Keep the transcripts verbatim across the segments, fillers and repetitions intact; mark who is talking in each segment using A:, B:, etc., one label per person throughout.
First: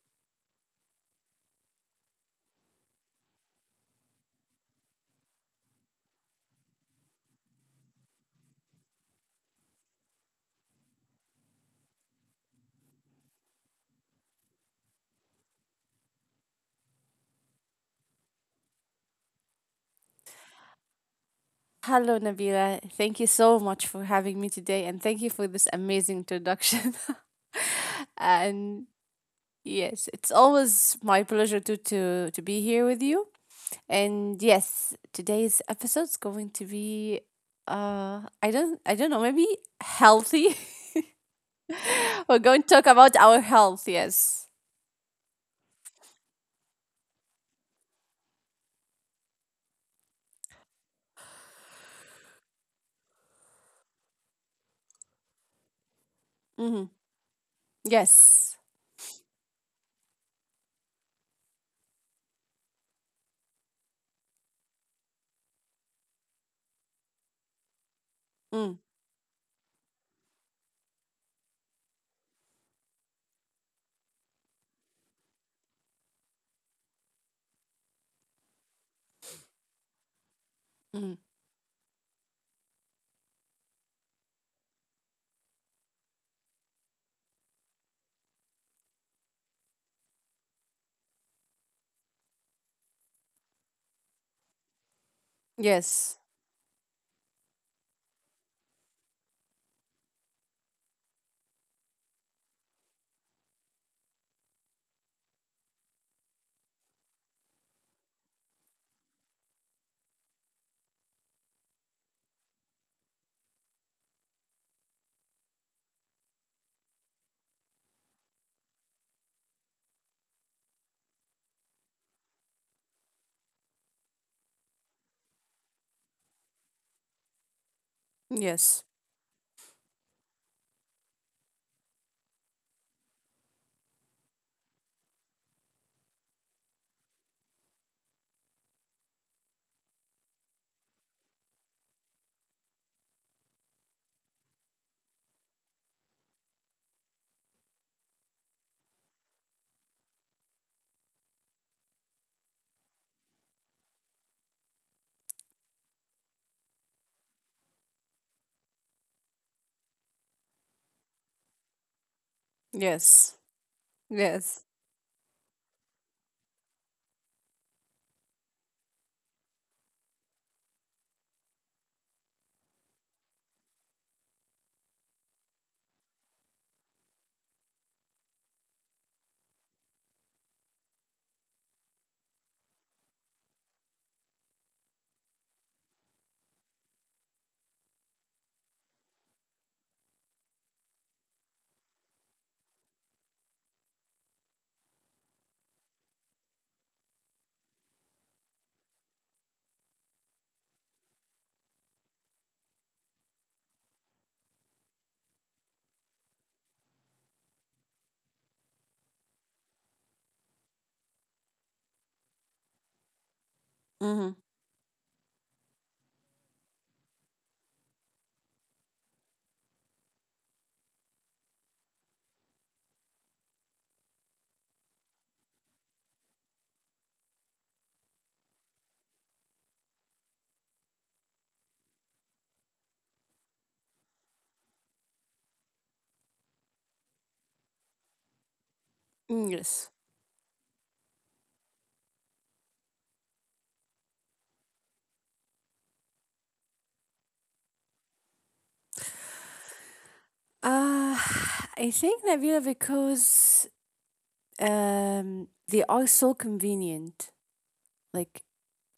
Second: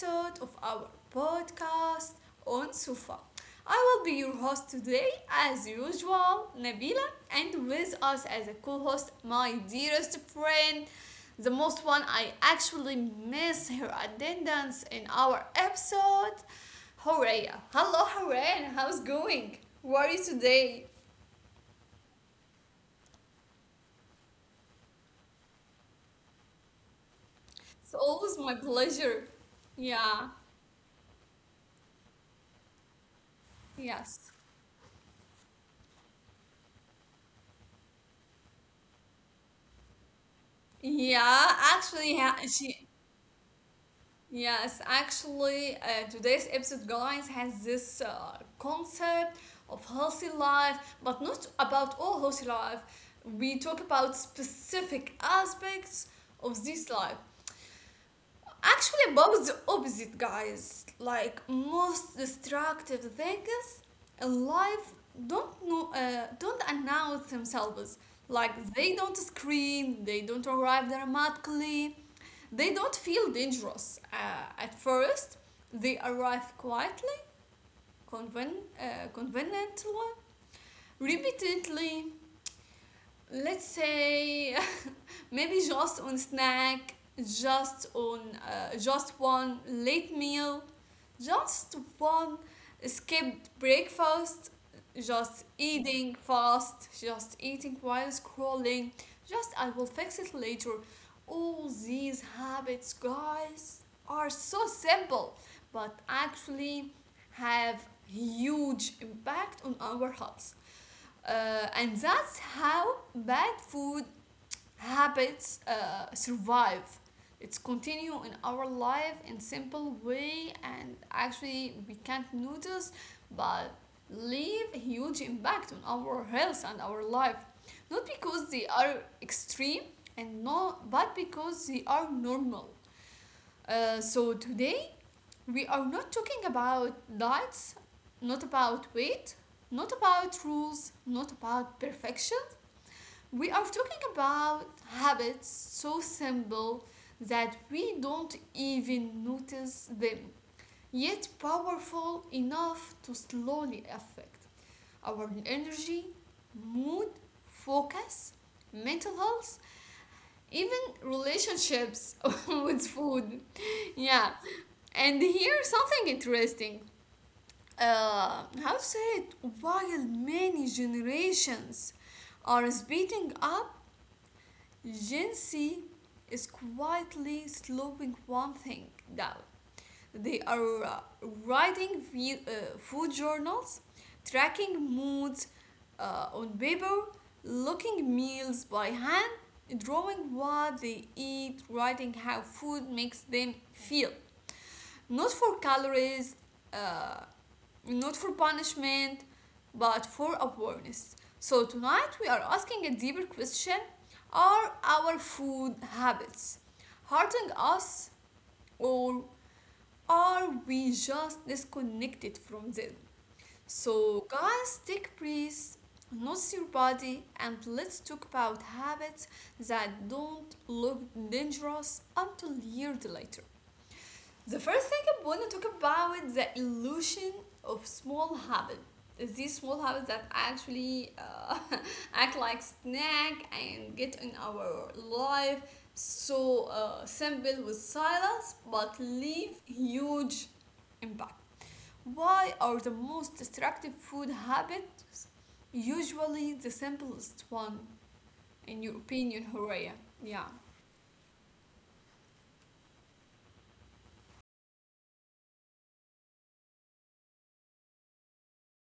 A: episode of our podcast on Sufa. I will be your host today, as usual, Nabila, and with us as a co host, my dearest friend, the most one I actually miss her attendance in our episode, Horea. Hello, Horea, and how's going? How are you today?
B: Hello, Nabila. Thank you so much for having me today, and thank you for this amazing introduction.
A: It's always my
B: And
A: pleasure.
B: yes, it's
A: Yeah,
B: always my pleasure to, to, to be here with you. And
A: yes.
B: yes, today's episode's going to be uh I don't I don't know, maybe healthy.
A: Yeah, actually,
B: We're
A: ha-
B: going to talk
A: she
B: about our health, yes.
A: yes, actually, uh, today's episode, guys, has this uh, concept of healthy life, but not about all healthy life. We talk about specific aspects of
B: Mm-hmm.
A: this life.
B: Yes.
A: Actually, about the opposite, guys, like most destructive things alive don't know uh, don't announce themselves. Like
B: Mm,
A: they don't scream, they don't arrive dramatically, they don't feel dangerous uh, at first, they arrive quietly, conven- uh, conveniently,
B: mm.
A: repeatedly. Let's say maybe just on snack, just on uh, just one late meal. Just one skipped breakfast, just
B: Yes.
A: eating fast, just eating while scrolling, just I will fix it later. All these habits, guys, are so simple, but actually have huge impact on our health. Uh, and that's how bad food habits uh, survive. It's continue in our life in simple way, and actually we can't notice, but leave huge impact on our health and our life, not because
B: Yes.
A: they are extreme and no, but because they are normal. Uh, so today we are not talking about diets, not about weight, not about rules, not about perfection. We are talking about habits so simple that we don't even notice them, yet powerful enough to slowly affect our energy, mood, focus, mental health, even relationships with
B: Yes.
A: food. Yeah,
B: Yes.
A: and here's something interesting. Uh, how to say it? While many generations are speeding up, Gen Z is quietly slowing one thing down. They are uh, writing ve- uh, food journals, tracking moods uh, on paper, looking meals by hand, drawing what they eat, writing how food makes them feel. Not for calories, uh, not for punishment, but for awareness. So, tonight we are asking a deeper question. Are our food habits hurting us, or are we just disconnected from them?
B: Mm-hmm.
A: So, guys, take a breath, notice your body, and let's talk about habits that don't look dangerous until years later. The first thing I want to talk about is the illusion of small habits. These small habits that actually uh, act like snack and get in our life so uh, simple with silence, but
B: Mm,
A: leave
B: Yes.
A: huge impact. Why are the most destructive food habits usually the simplest one? In your opinion, Horea? Yeah.
B: Uh, I think, Nabila, because um they are so convenient. Like,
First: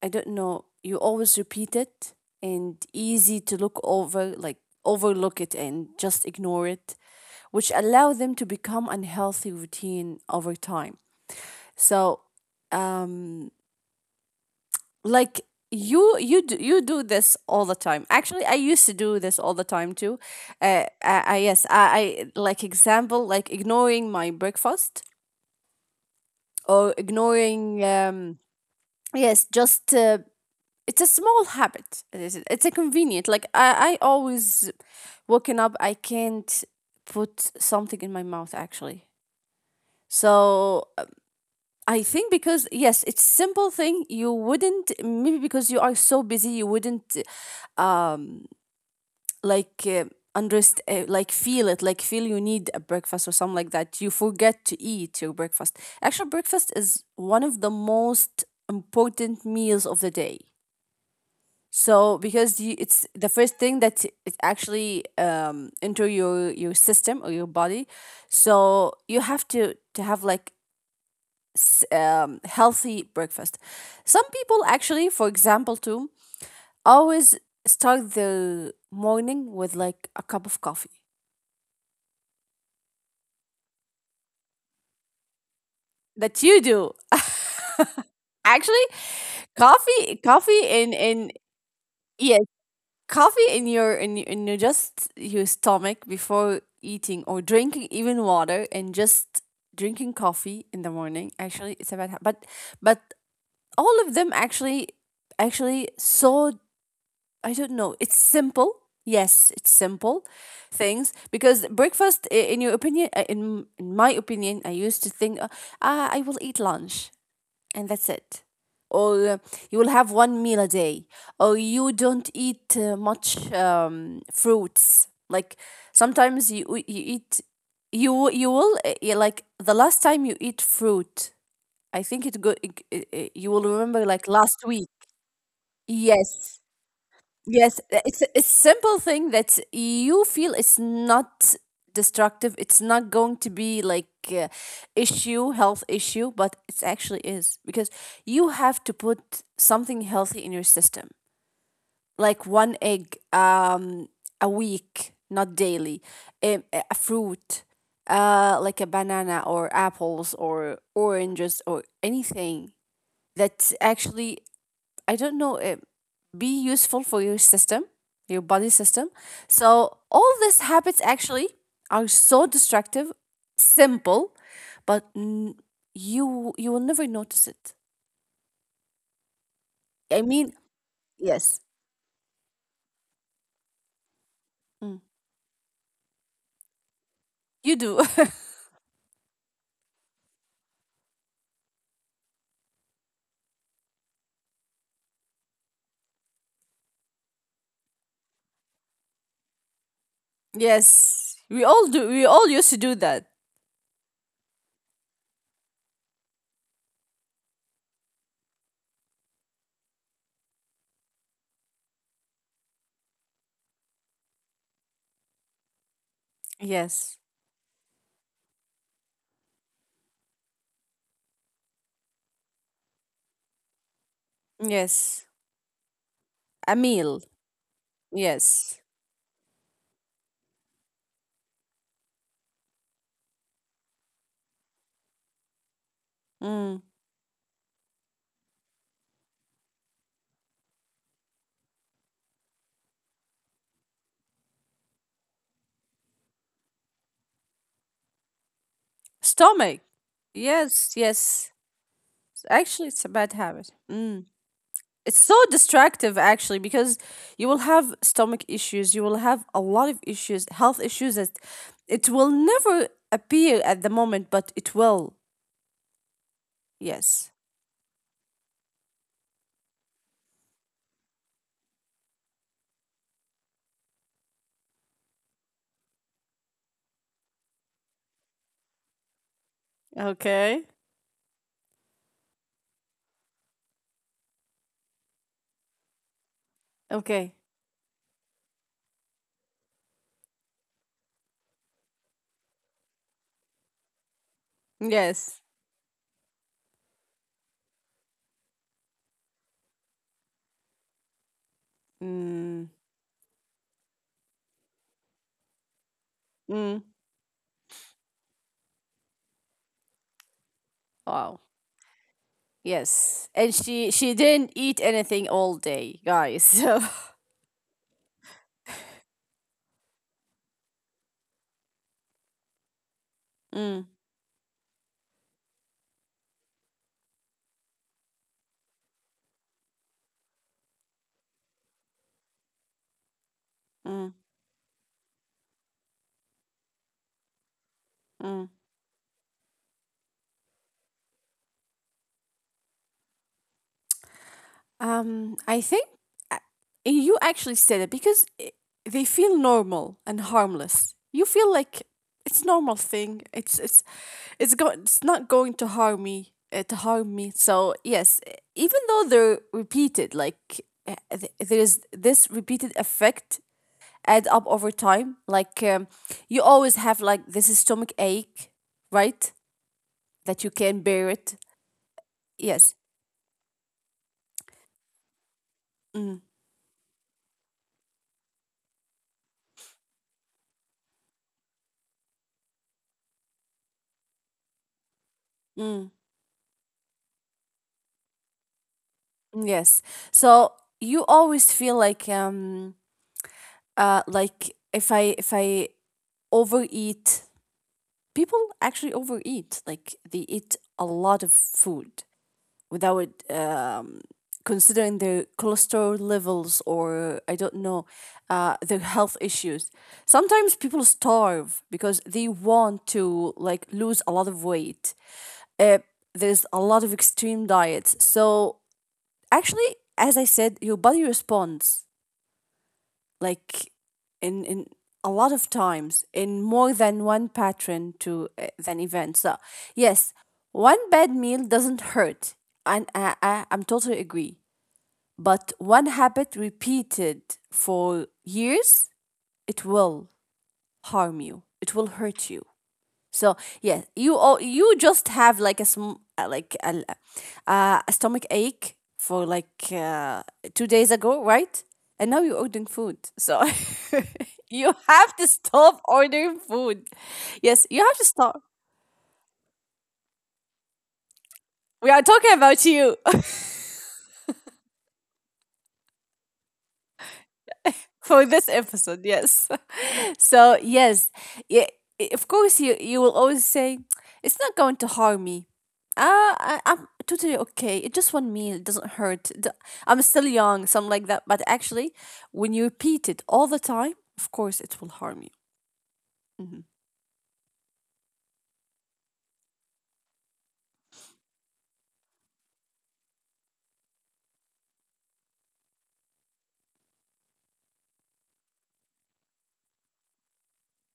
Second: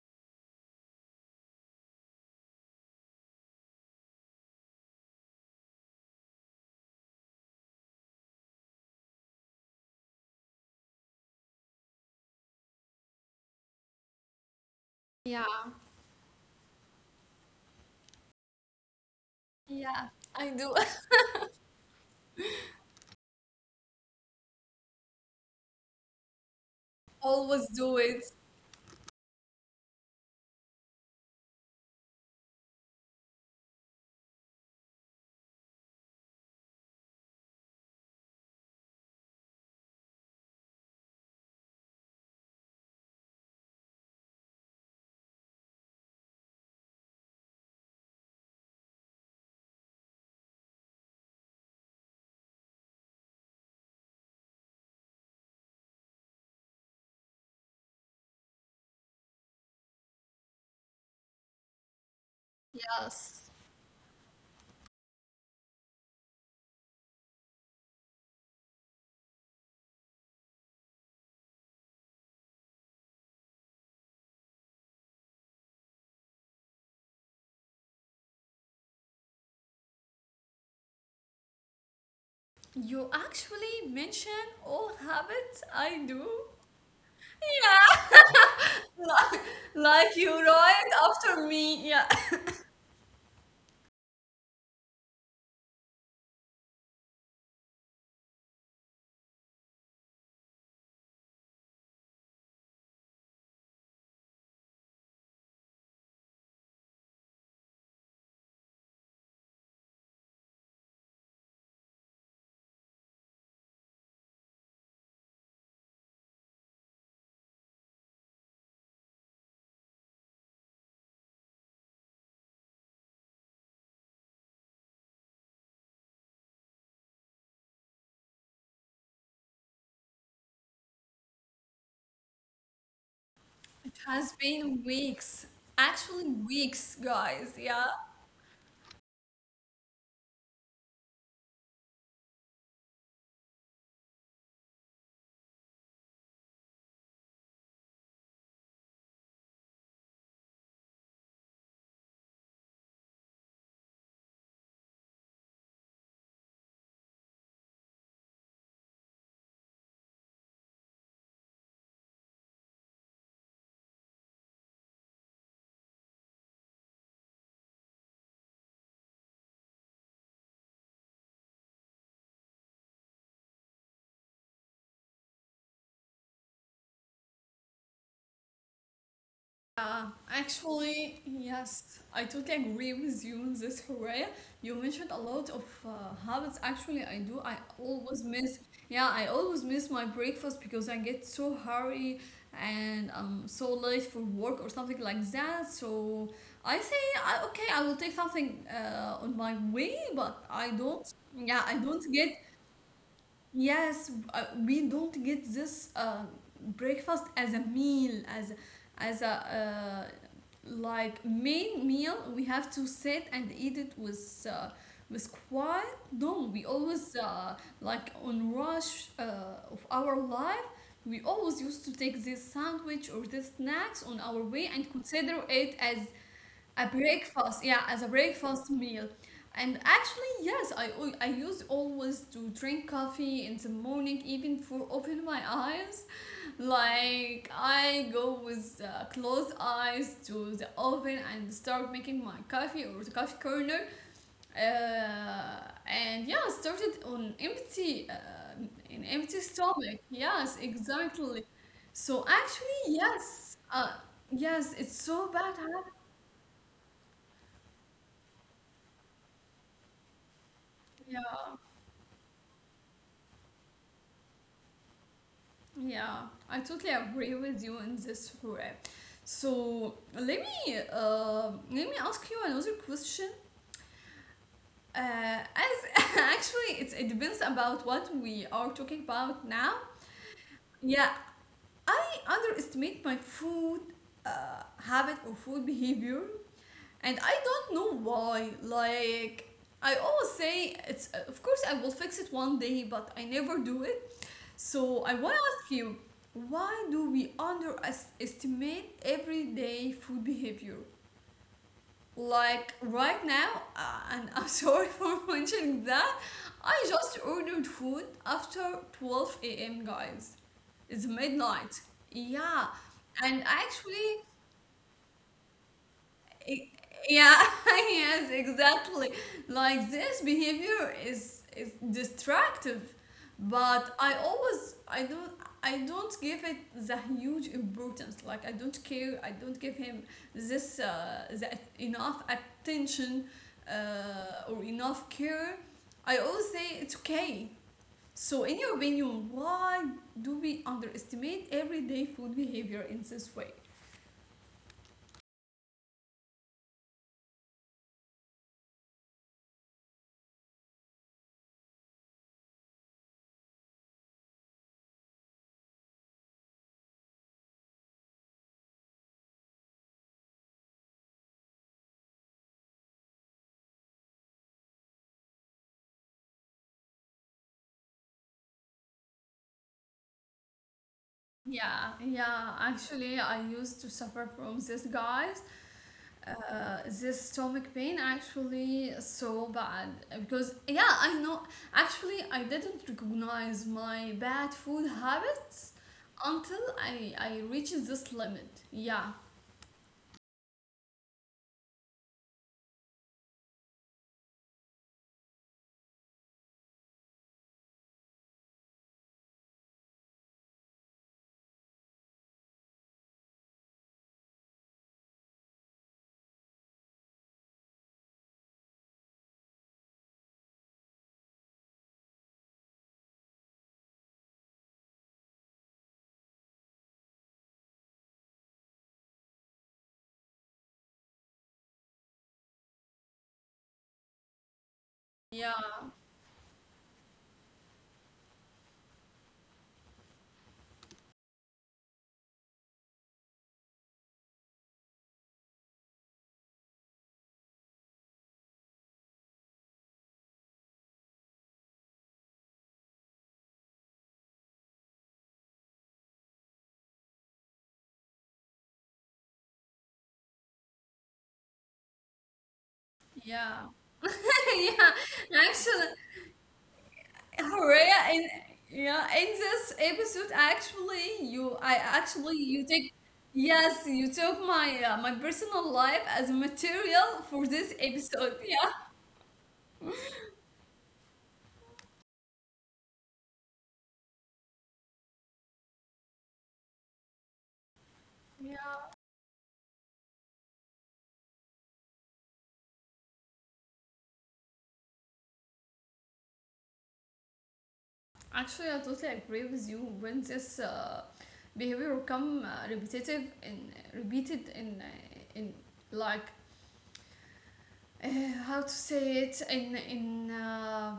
B: I don't know, you always repeat it and easy to look over, like overlook it and just ignore it, which allow them to become unhealthy routine over time. So, um like
A: Yeah.
B: you you do, you do this all the time. Actually, I used to do this all the time
A: Yeah.
B: too.
A: I do.
B: uh, I, I yes, I, I like, example, like ignoring my breakfast, or
A: Always
B: ignoring,
A: do it.
B: um yes, just, uh, it's a small habit, it is- it's a convenient, like i i always waking up, i can't put something in my mouth actually. So, uh, I think, because yes, it's simple thing. You wouldn't, maybe because you are so busy, you wouldn't like, uh, underst- uh, like feel it, like feel you need a breakfast or something like that. You forget to eat your breakfast. Actually, breakfast is one of the most important meals of the day. So, because you, it's the
A: Yes.
B: first thing that it actually um enter your your system, or your body. So you have to to have, like, s- um, healthy breakfast. Some people actually, for example, too, always start their morning with like a cup of coffee
A: You actually mention all habits I
B: that
A: do.
B: you do. Actually,
A: Yeah.
B: coffee
A: Like you
B: coffee
A: right
B: in in
A: after me. Yeah.
B: yes, coffee in your, in y- in your, just your stomach before eating or drinking even water, and just drinking coffee in the morning. Actually, it's a bad habit. But but all of them, actually actually so, I don't know. It's simple. Yes, it's simple things, because breakfast, i- in your opinion, uh, in, in my opinion, I used to think, uh, ah, I will eat lunch, and that's it. Or, uh, you will have one meal a day, or you don't eat uh, much, um, fruits. Like, sometimes you you eat, you you will, uh, yeah, like, the last time you eat fruit, I think it go, it, it, it- you will
A: It
B: remember, like,
A: has
B: last
A: been
B: week.
A: weeks. Actually,
B: Yes.
A: weeks, guys.
B: Yes,
A: Yeah.
B: uh, it's a a simple thing that you feel it's not destructive. It's not going to be like, uh, issue, health issue, but it actually is, because you have to put something healthy in your system, like one egg, um a week, not daily, um, a, a fruit, uh like a banana, or apples, or oranges, or anything that actually, I don't know, uh, be useful for your system, your body system. So all these habits actually are so destructive, simple, but, n- you you will never notice it.
A: Yeah,
B: I mean,
A: actually,
B: yes,
A: yes, I totally agree with you on this, Horea. You
B: mm,
A: mentioned a lot of uh, habits. Actually, I do. I
B: you do.
A: always miss, yeah, I always miss my breakfast because I get so hurry and I'm so late for work or something like that. So I say, I, okay, I will take something uh, on my way, but I don't,
B: Yes,
A: yeah,
B: we
A: I
B: all
A: don't
B: do.
A: get
B: We all used to do that.
A: yes, uh, we don't get this uh, breakfast as a meal, as as a uh, like main meal. We have to sit and eat it with uh, with quiet. No, we always
B: Yes,
A: uh, like on rush uh, of our life. We always used to take this sandwich or this snacks on our way and
B: yes,
A: consider it as
B: a
A: a
B: meal.
A: breakfast, yeah, as a breakfast
B: Yes,
A: meal. And actually, yes, I al- I used always to drink coffee in the morning, even for open my eyes.
B: mm.
A: Like I go with uh, closed eyes to the oven and start making my coffee or the coffee corner. Uh, and yeah, started on empty, uh, an empty
B: Stomach.
A: stomach. Yes,
B: Yes,
A: exactly.
B: yes.
A: So actually,
B: Actually, it's a bad
A: yes,
B: habit.
A: uh,
B: Mm.
A: yes, it's
B: It's
A: so
B: so
A: bad habit.
B: distractive actually, because you will have stomach issues, you will have a lot of issues, health issues,
A: Yeah.
B: that it will never appear at the moment, but it will.
A: Yeah, I totally
B: Yes.
A: agree with you in this way. So let me uh, let me ask you another question. Uh, as actually, it's, it depends about what we are talking about now.
B: Okay.
A: Yeah, I underestimate my food uh, habit or food behavior, and
B: Okay.
A: I don't know why. Like I always say, it's of course I will fix it one day, but I never do it. So I
B: Yes.
A: want to ask you, why do we underestimate everyday food behavior?
B: Mm.
A: Like right now, uh, and I'm sorry for mentioning that,
B: Mm.
A: I just ordered food after twelve a m, guys. It's
B: Wow.
A: midnight. Yeah,
B: Yes.
A: and
B: And she she
A: actually,
B: didn't eat anything all day, guys.
A: E-
B: So,
A: yeah, yes, exactly. Like this behavior is is destructive, but
B: Mm.
A: I always I don't I don't give it the huge importance. Like I don't care. I don't give him this uh, the at- enough attention
B: Mm.
A: uh, or enough care. I always say it's okay. So,
B: Mm.
A: in your opinion, why do we underestimate everyday food behavior in this way?
B: Um, I think, uh, you actually said it because, i- they feel normal and harmless. You feel like it's normal thing. It's it's it's go- it's not going to harm me uh, to harm me. So yes, e- even though they're repeated, like, uh, th- there's this repeated effect, add up over time. Like, um, you always have like this stomach ache, right? That you can bear it.
A: Yeah, yeah.
B: Yes.
A: Actually, I used to suffer from this, guys.
B: Mm.
A: Uh, this stomach pain actually so bad, because yeah, I know. Actually, I didn't recognize my bad food habits
B: Mm.
A: until I I reached this limit. Yeah,
B: Yes. So you always feel like, um uh like, if I if I overeat, people actually overeat. Like, they eat a lot of food without um considering their cholesterol levels, or I don't know, uh their health issues. Sometimes people starve because they want to, like, lose a lot of weight. Uh, there's a lot of extreme diets. So actually, as I said, your body responds, like, in in a lot of
A: yeah,
B: times, in more than one pattern to, uh, than event. So yes, one bad meal doesn't hurt, and I, I I'm totally agree. But one habit repeated for years, it will harm you. It will hurt you. So yeah, you all you just have, like, a sm- uh, like a, uh, a stomach ache for like, uh, two days ago, right? And now you're ordering food, so
A: yeah,
B: you
A: yeah.
B: have to stop
A: Actually,
B: ordering food. Yes, you
A: Hooray!
B: have to
A: In
B: stop.
A: Yeah, in this episode, actually, you I
B: We are
A: actually
B: talking
A: you
B: about
A: take,
B: you.
A: yes, you took my uh, my personal life as material for this
B: For
A: episode.
B: this
A: Yeah.
B: episode, yes. So yes, yeah, i- of course you you will always say, it's not going to harm me. Ah, I, i'm totally okay, it just one
A: Yeah,
B: meal, it doesn't hurt. D- I'm still young, something like that. But actually, when you repeat it all the time, of course it will harm you. Mhm.
A: actually, I totally agree with you when this uh, behavior come uh, repetitive and repeated in uh, in like uh, how to say it in in. Uh,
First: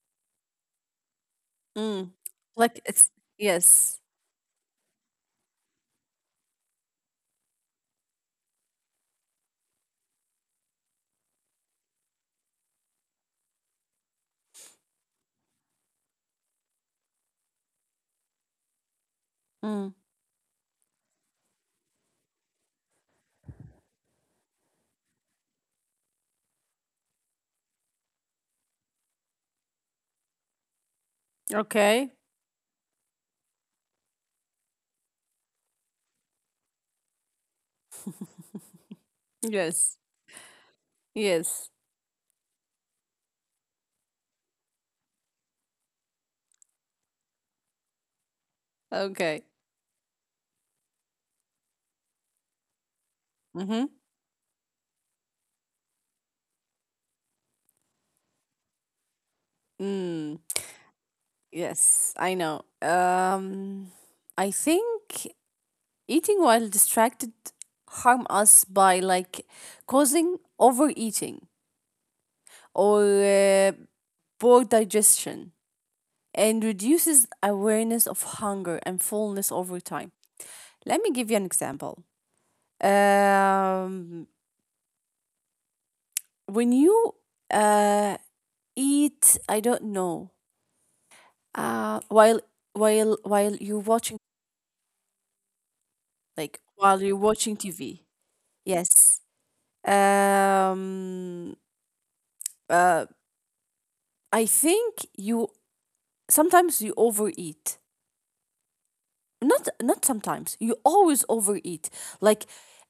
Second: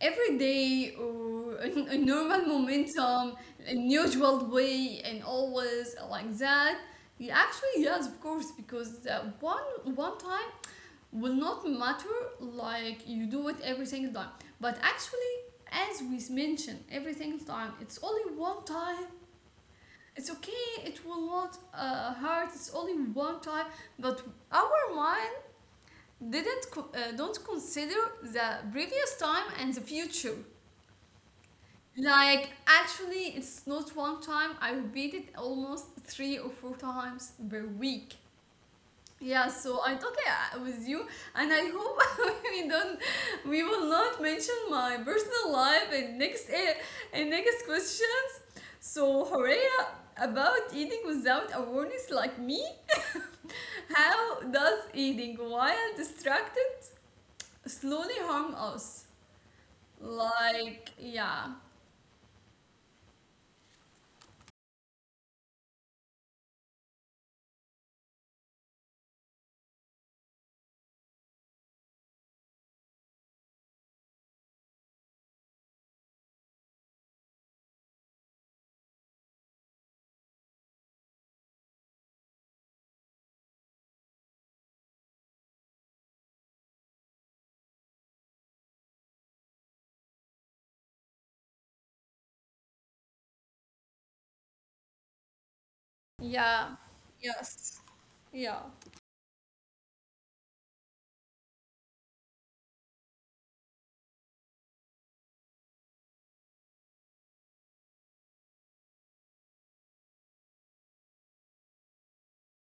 A: Every day or a, a
B: Mm.
A: normal
B: Like, it's,
A: momentum, in
B: yes.
A: usual way, and always like that. Yeah, actually, yes, of course, because uh, one one time will not matter, like you do it every single time. But actually, as we mentioned, every single time, it's only one time.
B: Mm.
A: It's okay. It will not uh, hurt. It's only one time. But our mind didn't co- uh, don't consider the previous time and the future.
B: Okay.
A: Like, actually, it's not one time. I repeat it almost three or four times per week. Yeah, so I'm
B: Yes,
A: talking uh, with you, and
B: yes.
A: I hope we don't, we will not mention my personal life in next uh, in next questions.
B: Okay.
A: So, Horea, about eating without awareness like me,
B: Mm-hmm.
A: how does eating while distracted slowly harm us?
B: Mm.
A: Like, yeah.
B: Yes, I know. um I think, eating while distracted harm us by, like, causing overeating, or, uh, poor digestion, and reduces awareness of hunger and fullness over time. Let me give you an example. Um, when you, uh, eat, I don't know, uh, while while while you're watching, like
A: Yeah.
B: while you're watching
A: Yes.
B: T V.
A: Yeah.
B: Yes. Um, uh, I think you sometimes you overeat, not not sometimes, you always overeat. Like,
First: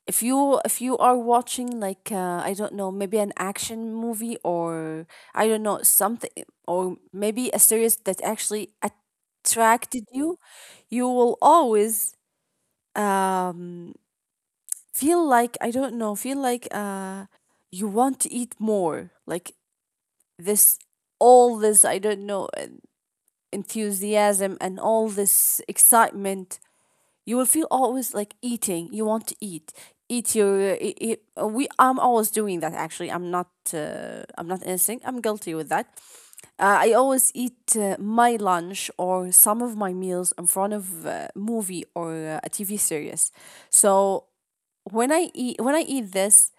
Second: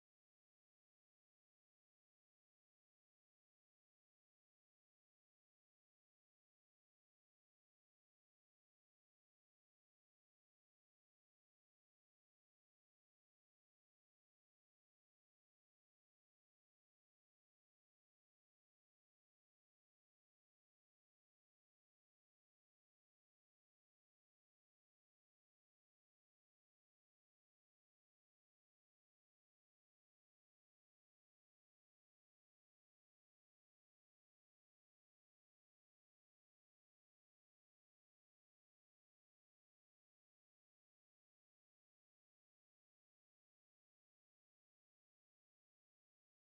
B: if you if you are watching, like, uh, I don't know, maybe an action movie, or, I don't know, something, or maybe a series that actually attracted you. You will always um feel like, I don't know, feel like, uh you want to eat more, like this, all this, I don't know, uh, enthusiasm, and all this excitement. You will feel always like eating. You want to eat. Eat your. It, it, we. I'm always doing that. Actually, I'm not. Uh, I'm not innocent. I'm guilty with that. Uh, I always eat, uh, my lunch, or some of my meals in front of a movie, or, uh, a T V series. So when I eat, when I eat this,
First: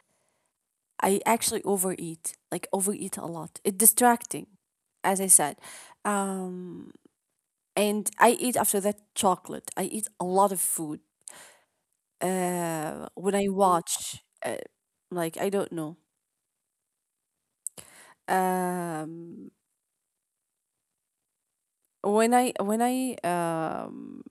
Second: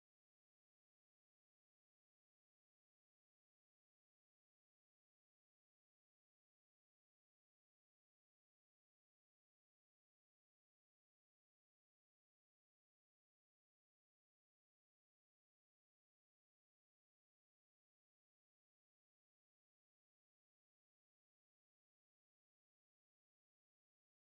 B: I actually overeat. Like, overeat a lot. It's distracting, as I said. Um, and I eat after that chocolate. I eat a lot of food. Uh when I, Mm. watch, uh, like, I don't know, um when I when I um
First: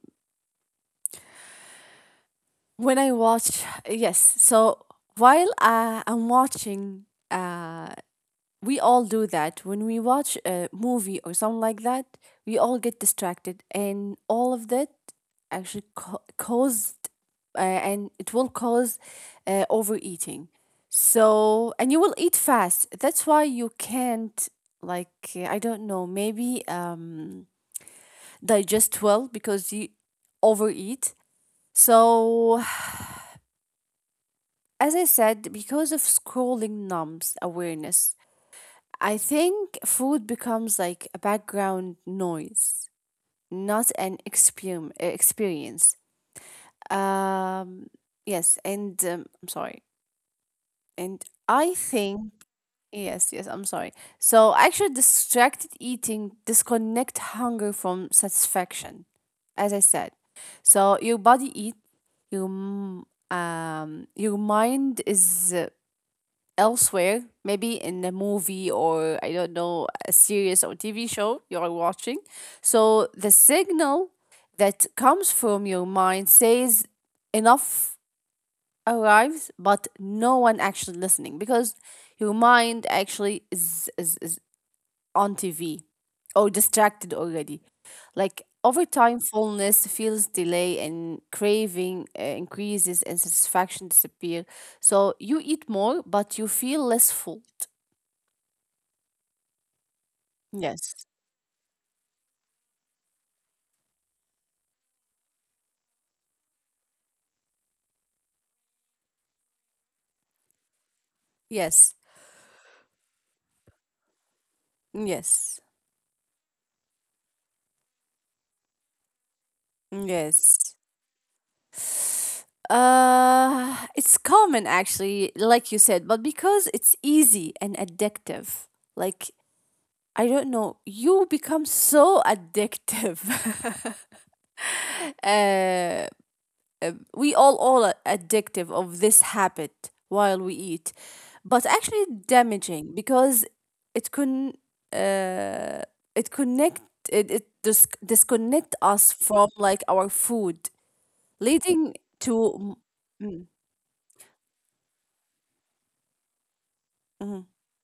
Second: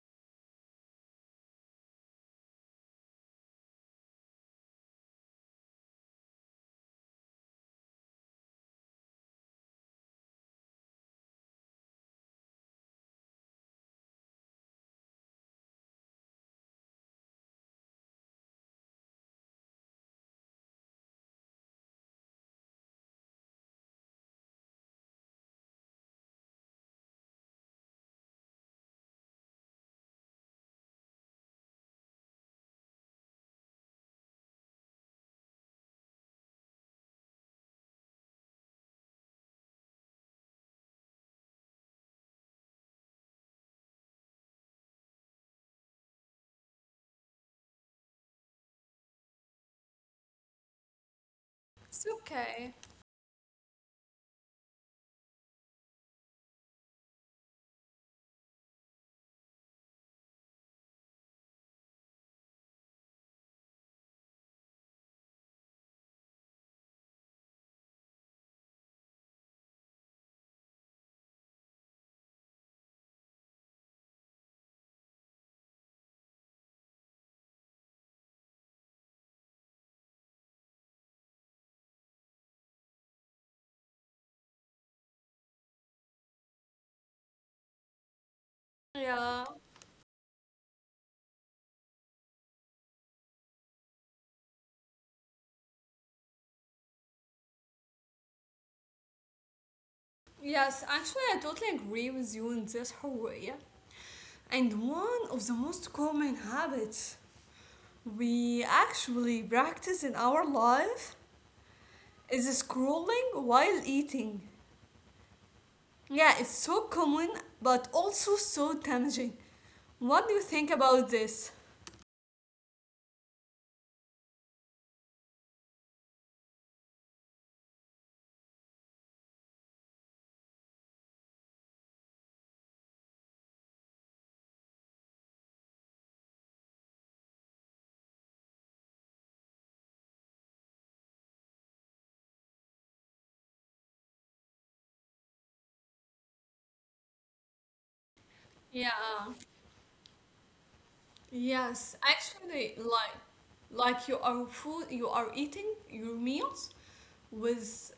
B: when I watch, yes, so while, uh, I'm watching, uh we all do that when we watch a movie or something like that. We all get distracted, and all of that actually, ca- caused, uh, and it will cause, uh, overeating. So, and you will eat fast, that's why you can't, like, I don't know, maybe um digest well, because you overeat. So, as I said, because of scrolling numbs awareness, I think food becomes like a background noise, not an experim- uh, experience. Um, yes, and, um, I'm sorry. And I
A: It's
B: think,
A: okay.
B: yes, yes, I'm sorry. So actually, distracted eating disconnect hunger from satisfaction, as I said. So your body eat, your m- um, your mind is, uh, elsewhere, maybe in a movie, or, I don't know, a series, or T V show you're watching. So the signal that comes from your mind says enough arrives, but no one actually listening, because your mind actually is, is, is on T V, or distracted already. Like, over time,
A: Yeah.
B: fullness feels delay, and craving, uh, increases, and satisfaction disappear. So you eat more, but you feel less full.
A: Yes,
B: Yes.
A: actually, I totally agree with you in this, Hurriya. And one of the most common habits we actually practice in our life
B: Yes.
A: is scrolling while eating.
B: Yes.
A: Yeah, it's so common, but also so damaging. What do you think
B: Yes.
A: about this?
B: Uh, it's common actually, like you said, but because it's easy and addictive. Like, I don't know, you become so addictive. uh, we all all are addictive of this habit while we eat. But actually damaging, because it can, uh, it connect it, it dis- disconnect
A: Yeah.
B: us from, like, our food,
A: Yes,
B: leading to,
A: actually,
B: mm,
A: like
B: mm,
A: like you are food, you are eating your meals
B: mhm.
A: with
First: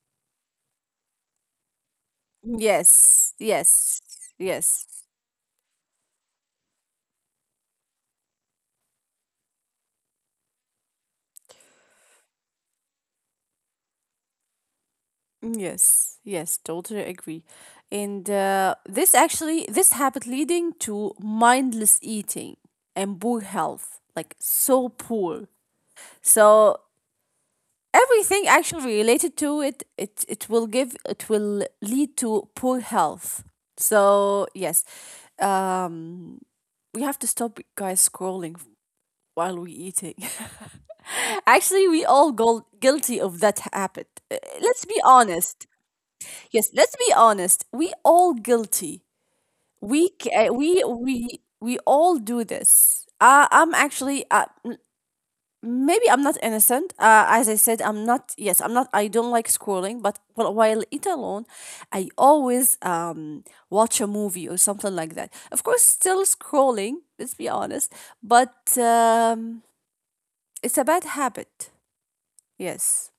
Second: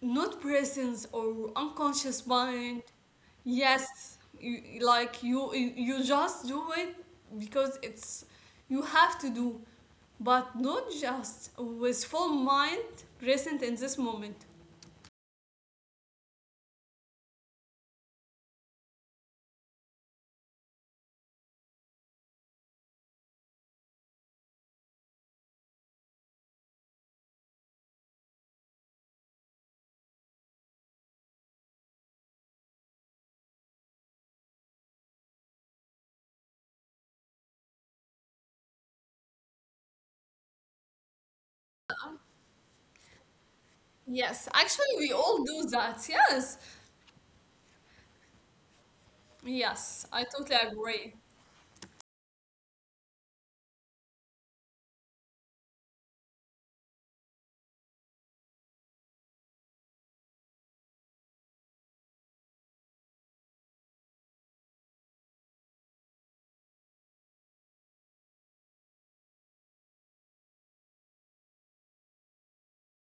A: not presence or unconscious mind.
B: Yes, yes,
A: Yes, you,
B: yes,
A: like you you you just do it, because it's you have to do, but not just with full mind present in this moment.
B: mm, yes, yes, totally agree. And, uh, this actually this habit leading to mindless eating, and poor health, like, so poor. So everything actually related to it, it it will give it will lead to poor health. So yes, um, we have to stop, guys, scrolling while we eating. Actually, we all go guilty of that habit. Uh,
A: Yes,
B: Let's
A: actually,
B: be
A: we all
B: honest.
A: do that.
B: Yes,
A: Yes,
B: let's be honest. We all guilty. We
A: yes,
B: c-
A: I
B: uh,
A: totally
B: we
A: agree.
B: we we all do this. Uh, I'm actually, uh, maybe I'm not innocent. Uh, as I said, I'm not. Yes, I'm not. I don't like scrolling, but while while it alone, I always um watch a movie, or something like that. Of course, still scrolling. Let's be honest, but, um, it's a bad habit. Yes.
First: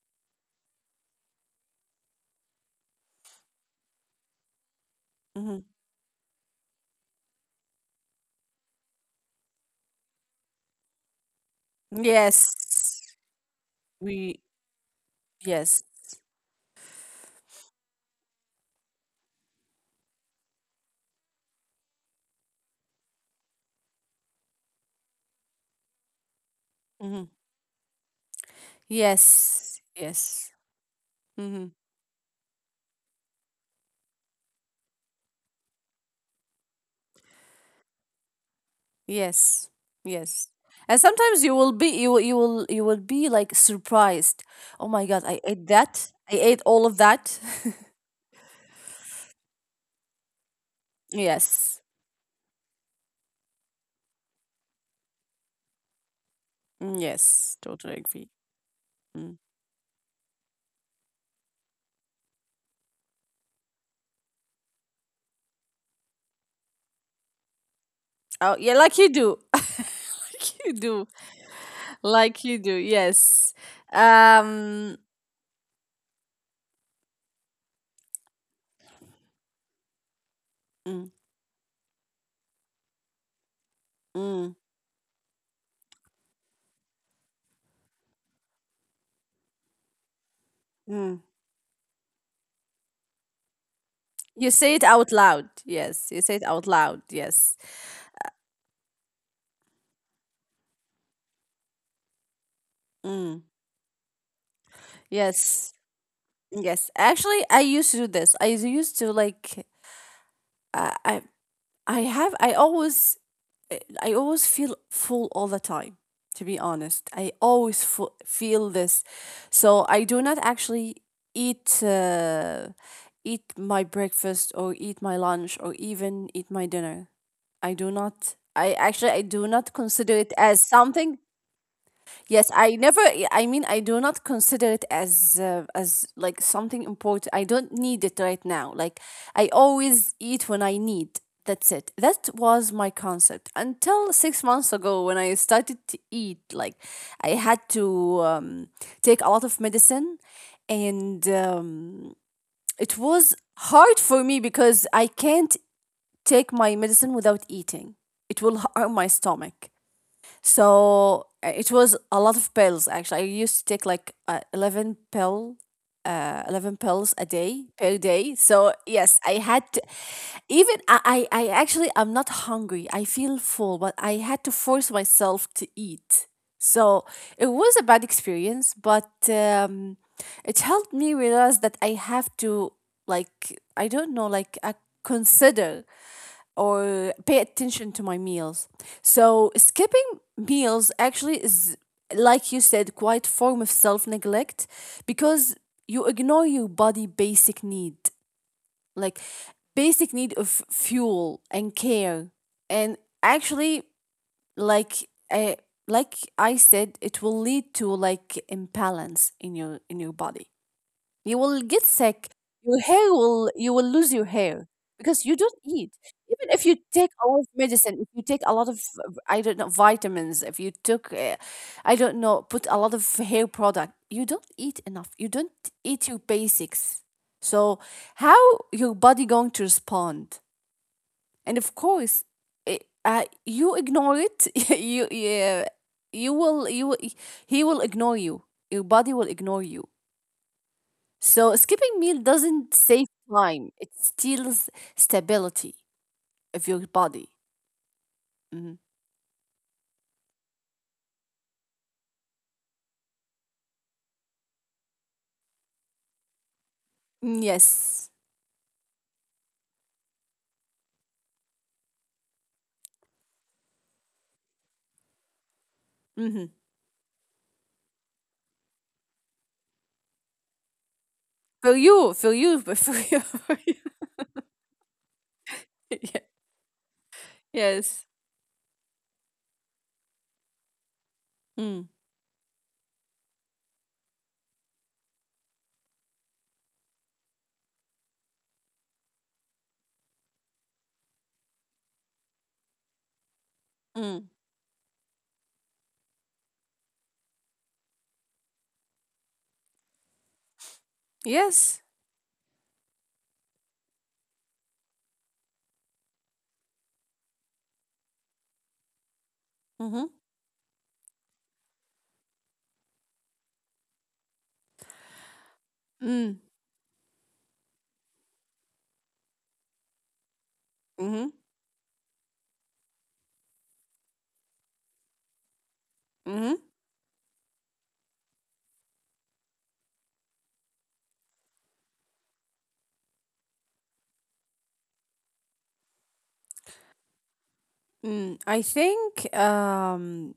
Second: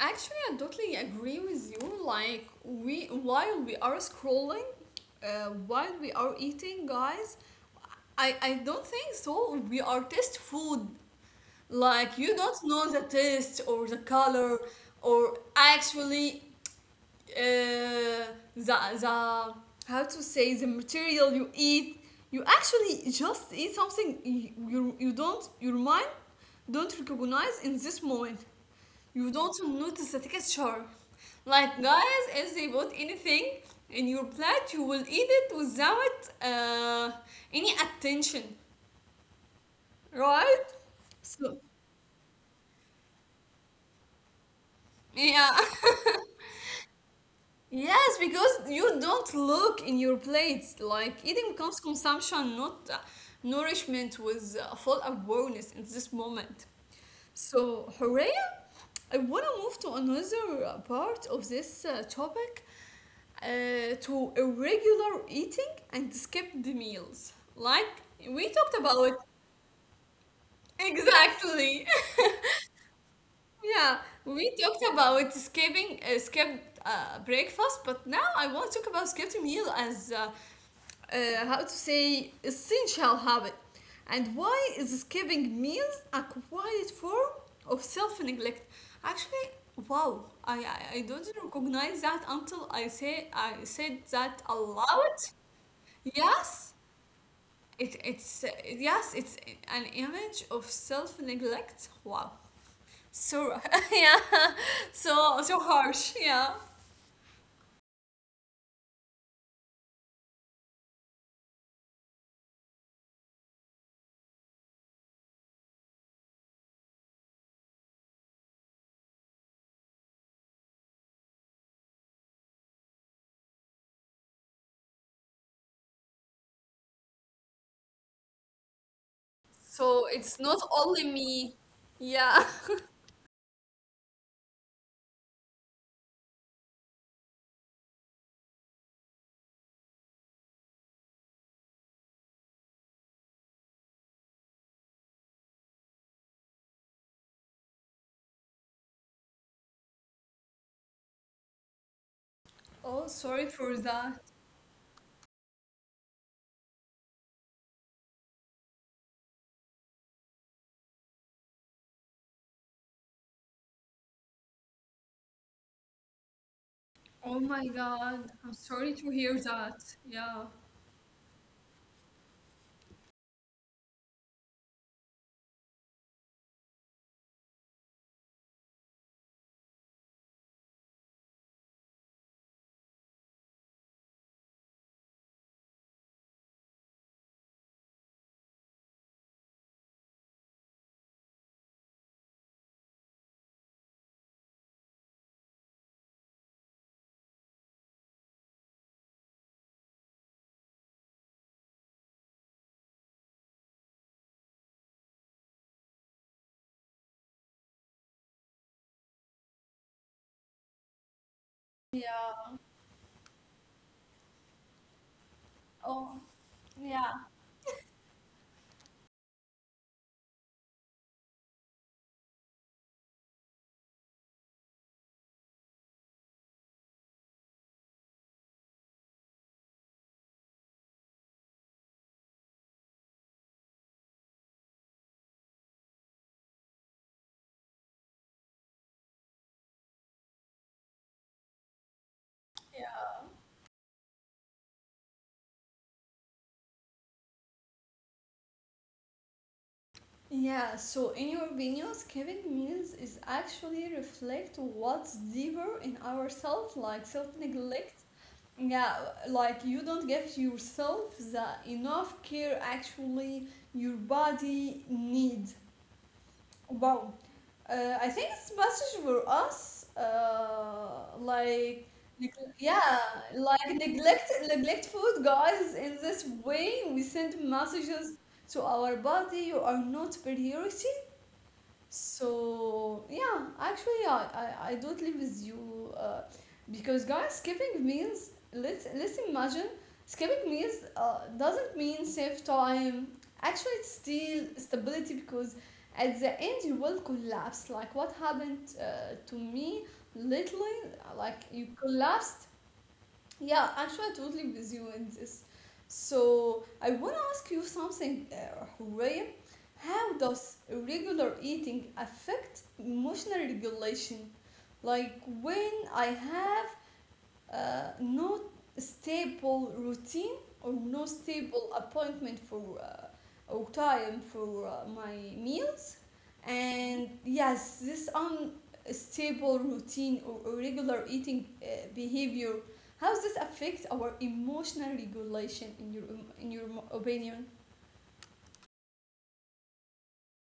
A: Actually, I totally agree with you. Like we, while we are scrolling, uh,
B: Hmm.
A: while we are eating, guys, I I don't think so. We are taste food. Like you don't know the
B: Yes.
A: taste or the
B: We.
A: color or
B: Yes.
A: actually uh, the the how to say the material you eat, you actually just eat something, you, you, don't your mind don't
B: Hmm.
A: recognize in this moment. You don't
B: Yes.
A: notice the
B: Yes.
A: texture. Like
B: Mhm.
A: guys, if they put anything in your plate, you will eat it without uh, any attention,
B: Yes, yes.
A: right?
B: And sometimes,
A: So
B: you will be you will you will you will be like surprised. Oh my God, I
A: yeah,
B: ate that. I ate all of that.
A: yes, because you don't look in your plates. Like eating becomes
B: Yes.
A: consumption, not uh, nourishment with uh, full awareness in this moment.
B: Mm, yes,
A: So,
B: totally agree.
A: Horea, I want
B: Mm.
A: to move to another uh, part of this uh, topic, uh, to irregular eating and skipped meals. Like we
B: Oh,
A: talked
B: yeah, like
A: about,
B: you do. Like you do.
A: exactly.
B: Like you do. Yes.
A: Yeah, we talked
B: Um
A: about skipping uh, skipped uh, breakfast, but now I want to talk about skipped meal as uh,
B: mm,
A: uh, how to say essential habit, and
B: mm,
A: why is skipping meals a quiet form of self-neglect? Actually, wow, I, I i don't
B: mm.
A: recognize that until i say I said that
B: You say it
A: aloud.
B: out loud. Yes, you say it
A: Yes,
B: out loud. Yes.
A: it, it's uh, yes, it's an image of self-neglect. Wow.
B: Mm.
A: So yeah, so so
B: Yes.
A: harsh, yeah.
B: Yes. Actually, I used to do this. I used to like, uh, I I have I always eh, I always feel full all the time, to be honest. I always fu- feel this. So I do not actually eat uh, eat my breakfast or eat my lunch or even eat my dinner. I do not I actually I do not
A: So
B: consider
A: it's
B: it
A: not
B: as
A: only
B: something.
A: me, yeah.
B: Yes, I never. I mean, I do not consider it as uh, as like something important. I don't need it right now. Like, I always eat when I need. That's it. That was my concept until six months ago when I started to eat. Like, I had to um, take a lot of medicine, and um,
A: Oh,
B: it was
A: sorry for
B: hard
A: that.
B: for me because I can't take my medicine without eating. It will harm my stomach. So uh, it was a lot of pills actually. I used to take like, uh, eleven pill uh eleven pills a
A: Oh my
B: day, per
A: god,
B: day.
A: I'm
B: So
A: sorry to
B: yes,
A: hear
B: I had
A: that.
B: to,
A: Yeah.
B: even I, I I actually I'm not hungry. I feel full, but I had to force myself to eat. So it was a bad experience, but um it helped me realize that I have to, like, I don't know, like, I consider or pay attention to my meals. So skipping meals actually is, like you said, quite form of self neglect, because you ignore your body basic need, like basic need of fuel and care, and actually, like, uh, like I said, it will lead to like imbalance in your in your body. You will get sick.
A: Yeah.
B: Your hair will you will lose your hair because you don't eat.
A: Oh,
B: Even if you take
A: yeah.
B: a lot of medicine, if you take a lot of uh, I don't know, vitamins, if you took, uh, I don't know, put a lot of hair product, you don't eat enough. You don't eat your basics. So how your body going to respond? And of course, it, uh, you ignore it. you yeah, you will you will, he will ignore you. Your body will ignore you. So skipping meal doesn't save
A: Yeah.
B: time. It steals stability of your body. Mhm.
A: Yeah. So, in your opinion, skipping meals is actually reflect what's deeper in ourselves, like
B: Mm.
A: self-neglect.
B: Yes.
A: Yeah, like you don't give yourself the enough care actually your body needs.
B: Hmm.
A: Wow. Uh, I think it's best for us, uh,
B: For
A: like,
B: you, for
A: neg-
B: you, but
A: yeah,
B: for you,
A: like
B: for you.
A: neglect neglect food, guys. In this
B: Yeah.
A: way, we send messages
B: Yes.
A: to our body. You are not priority.
B: Mm.
A: So yeah, actually, I, I, I do live with you uh, because guys, skipping means, let's let's imagine, skipping means uh, doesn't mean save time. Actually, it's
B: Mm.
A: still stability, because at the end you will collapse. Like what happened uh, to me lately, like you
B: Yes.
A: collapsed, yeah, actually, I totally with you in this. So, I want to ask you something, uh, Hooray. How
B: Mm-hmm.
A: does regular eating affect emotional regulation? Like, when I
B: Mm.
A: have uh, no stable routine or no
B: Mm-hmm.
A: stable appointment for uh, or time for uh, my meals
B: Mm-hmm.
A: and yes this unstable routine or irregular eating uh, behavior how does this affect our emotional regulation in your in your mo- opinion
B: Mm. I think um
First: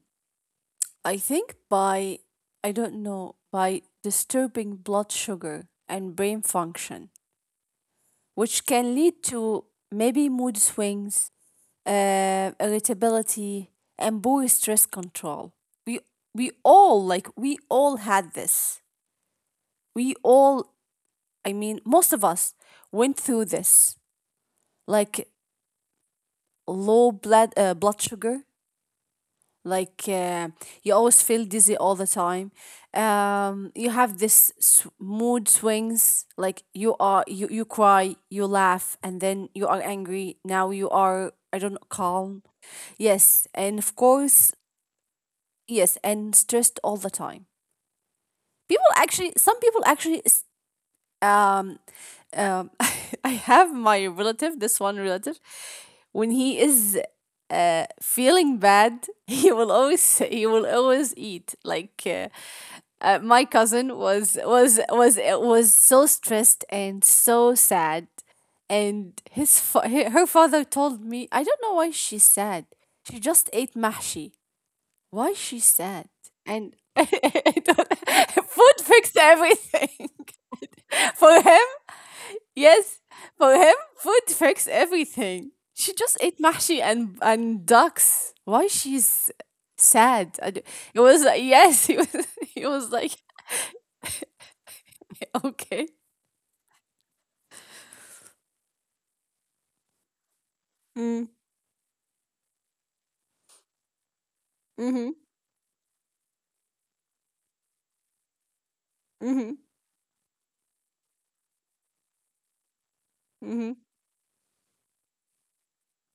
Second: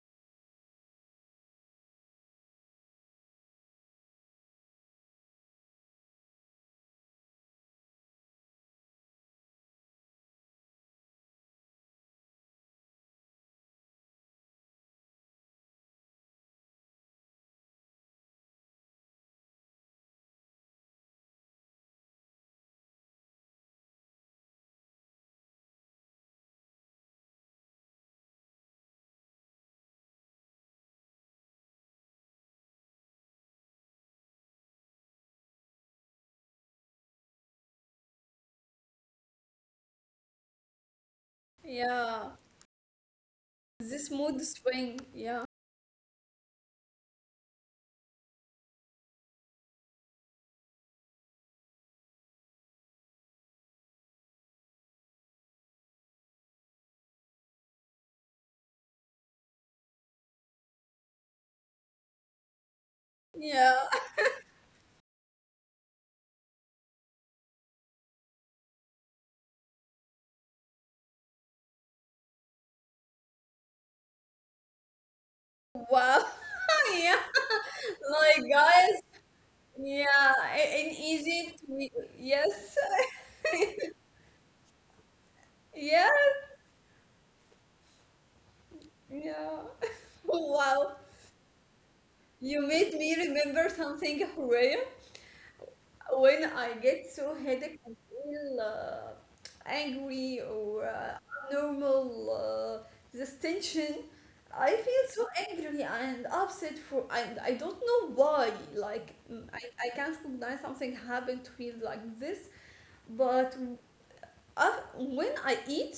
B: I think by, I don't know, by disturbing blood sugar and brain function, which can lead to maybe mood swings, uh, irritability, and poor stress control. We we all like we all had this. We all, I mean, most of us went through this, like low blood uh, blood sugar. Like, uh, you always feel dizzy all the time. Um, you have this s- mood swings. Like, you are, you you cry, you laugh, and then you are angry. Now you are, I don't know,
A: Yeah,
B: calm. Yes, and of
A: this mood
B: course,
A: swing. Yeah,
B: yes, and stressed all the time. People actually, some people actually s- um, um, I have my relative, this one relative, when he is, uh, feeling bad, he will always he will always eat. Like, uh, uh, my
A: yeah.
B: cousin was was was uh, was so stressed and so sad, and his fa- he- her father told me, I don't know why she's sad. She just ate mahshi. Why she's sad?
A: Wow.
B: And
A: Yeah,
B: I don't-
A: like
B: food
A: guys,
B: fixed everything
A: yeah, i- in
B: for him.
A: Egypt, we, yes.
B: Yes, for him, food fixes everything. She
A: Yeah,
B: just ate mahshi and and ducks. Why she's
A: yeah.
B: sad? I d-
A: Wow,
B: It was like, yes, he was he
A: you
B: was
A: made
B: like
A: me remember something, Horea.
B: okay.
A: When I get so headache and feel uh, angry or uh,
B: Mm.
A: abnormal, uh, this tension, I
B: Mm-hmm.
A: feel so angry and upset for, and I don't know why. Like,
B: Mm-hmm.
A: mm, I, I can't recognize something happened to feel like this, but
B: Mm-hmm.
A: Uh, when I eat,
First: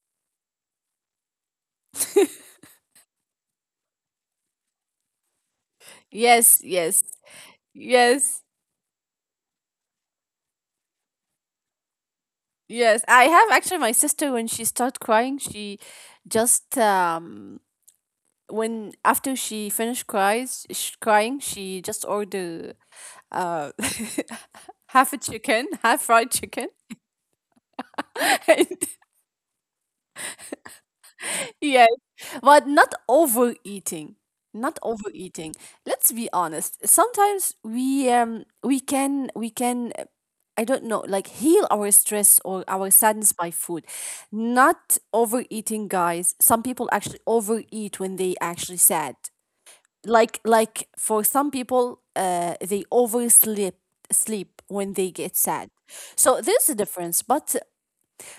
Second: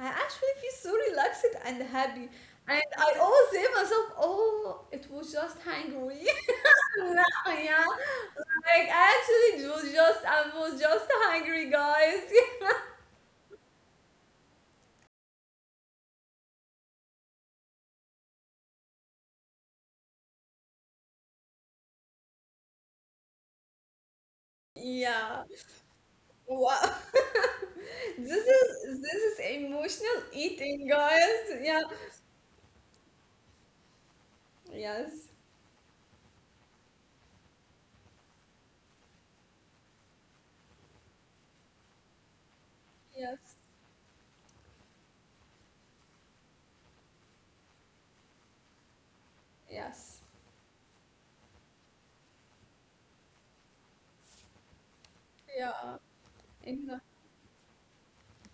A: I actually feel so relaxed and happy. And I always say myself, oh, it was just hungry.
B: Yes, yes,
A: No, yeah.
B: yes,
A: Like, actually, it was just, I was just hungry, guys.
B: yes. I have actually my sister, when she started crying, she just um when after she finished cries sh crying, she just ordered uh half a
A: Yeah.
B: chicken, half fried
A: Wow.
B: chicken.
A: This is,
B: Right.
A: this is emotional eating, guys. Yeah.
B: Yes. But not overeating. Not
A: Yes.
B: overeating. Let's be honest. Sometimes we um we can we can uh, I don't know, like, heal our stress or our
A: Yes.
B: sadness by food. Not overeating, guys. Some people actually overeat when they actually sad.
A: Yes.
B: Like like, for some people, uh they oversleep sleep when they get sad.
A: Yeah.
B: So there's a
A: Exactly.
B: difference, but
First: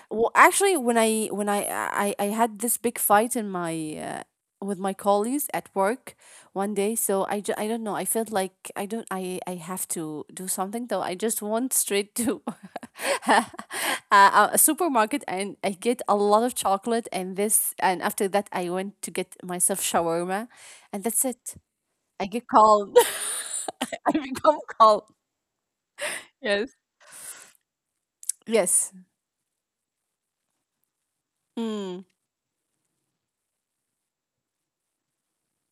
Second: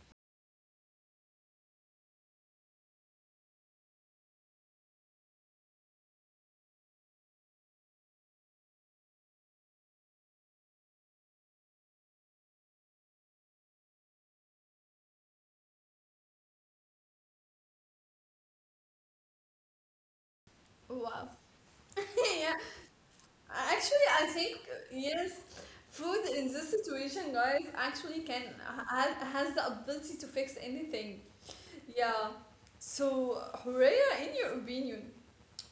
B: well, actually, when I when I I, I had this big fight in my uh, with my colleagues at work one day. So I, ju- I don't know. I felt like I don't I I have to do something, though. I just went straight to a, a supermarket, and I get a lot of chocolate and this, and after that I went to get myself shawarma, and that's
A: Wow.
B: it. I get
A: Yeah.
B: calm.
A: Actually,
B: I
A: I
B: become
A: think
B: calm.
A: yes, food in this
B: Yes.
A: situation, guys, actually can
B: Yes.
A: ha- has the ability to fix anything.
B: Mm,
A: Yeah. So, Horea, in your opinion,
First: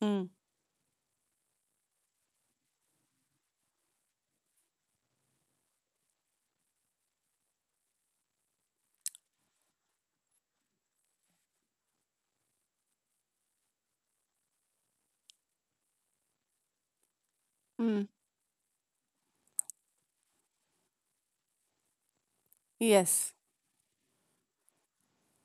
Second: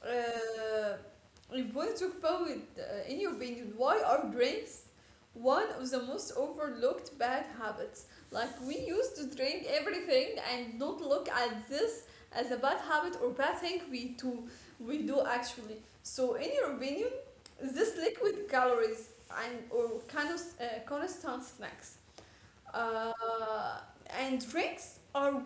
B: mm,
A: uh, we want to talk about, uh, in your opinion, why are drinks one of the most overlooked bad habits? Like we used to drink everything and not look at this as a bad habit or bad thing we do we do actually. So, in your opinion, this
B: mm.
A: liquid calories and or kind of uh, constant snacks uh,
B: Yes.
A: and drinks are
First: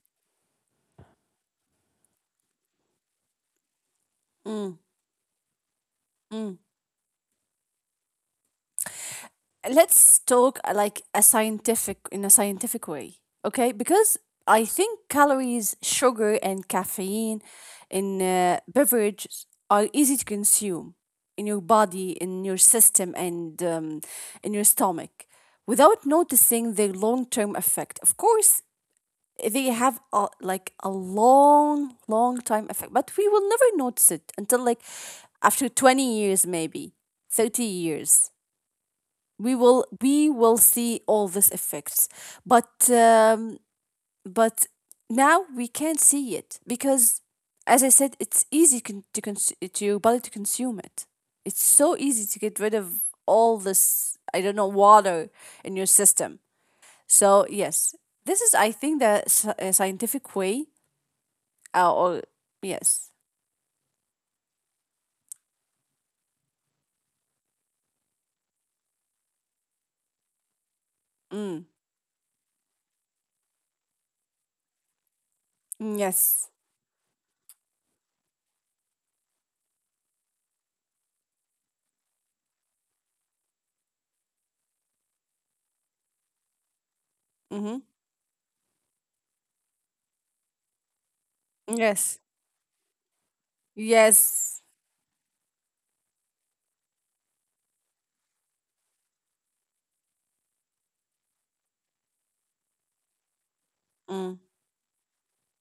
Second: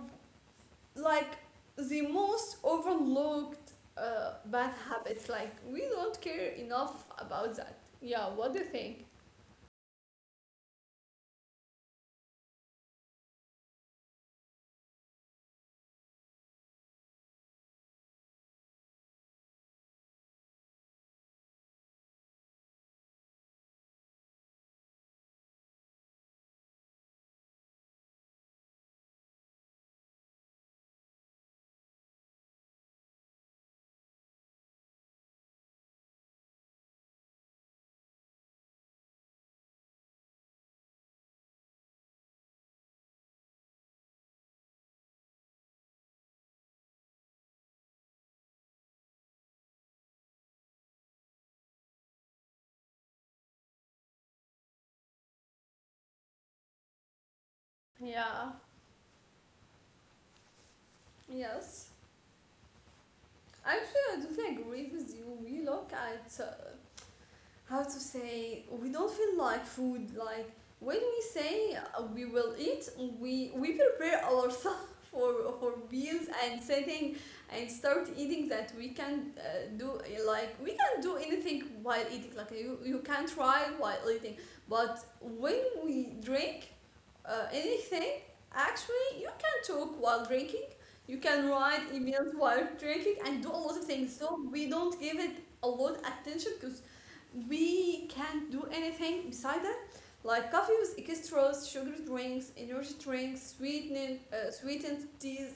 A: like the most overlooked uh,
B: Mm,
A: bad habits. Like we don't
B: mm.
A: care enough about that. Yeah, what do you think?
B: Let's talk, uh, like a scientific in a scientific way, okay? Because I think calories, sugar and caffeine in, uh, beverages are easy to consume in your body, in your system, and, um, in your stomach without noticing their long-term effect. Of course they have, a, like a long, long time effect, but we will never notice it until like after twenty years, maybe thirty years, we will we will see all these effects. But, um, but now we can't see it, because, as I said, it's easy con- to cons- to your body to consume it. It's so easy to get rid of all this, I don't know, water in your system. So yes, this is,
A: Yeah.
B: I think, the sci- uh, scientific way. Uh,
A: Yes.
B: or yes.
A: Actually, I do agree with you. We look at uh, how to say we don't feel like food, like when we
B: Mm.
A: say uh, we will eat we we prepare ourselves for for
B: Mm,
A: meals
B: yes.
A: and setting and start eating that we can uh, do uh, like we can do anything while eating, like you, you can try while eating, but when we drink uh,
B: Mm-hmm.
A: anything, actually you can talk while drinking, you can write
B: Yes,
A: emails while drinking and do a lot of things, so
B: yes.
A: we don't give it a lot of attention because we can't do anything beside that, like coffee with extras, sugar drinks, energy drinks, sweetened
B: Mm.
A: uh, sweetened teas.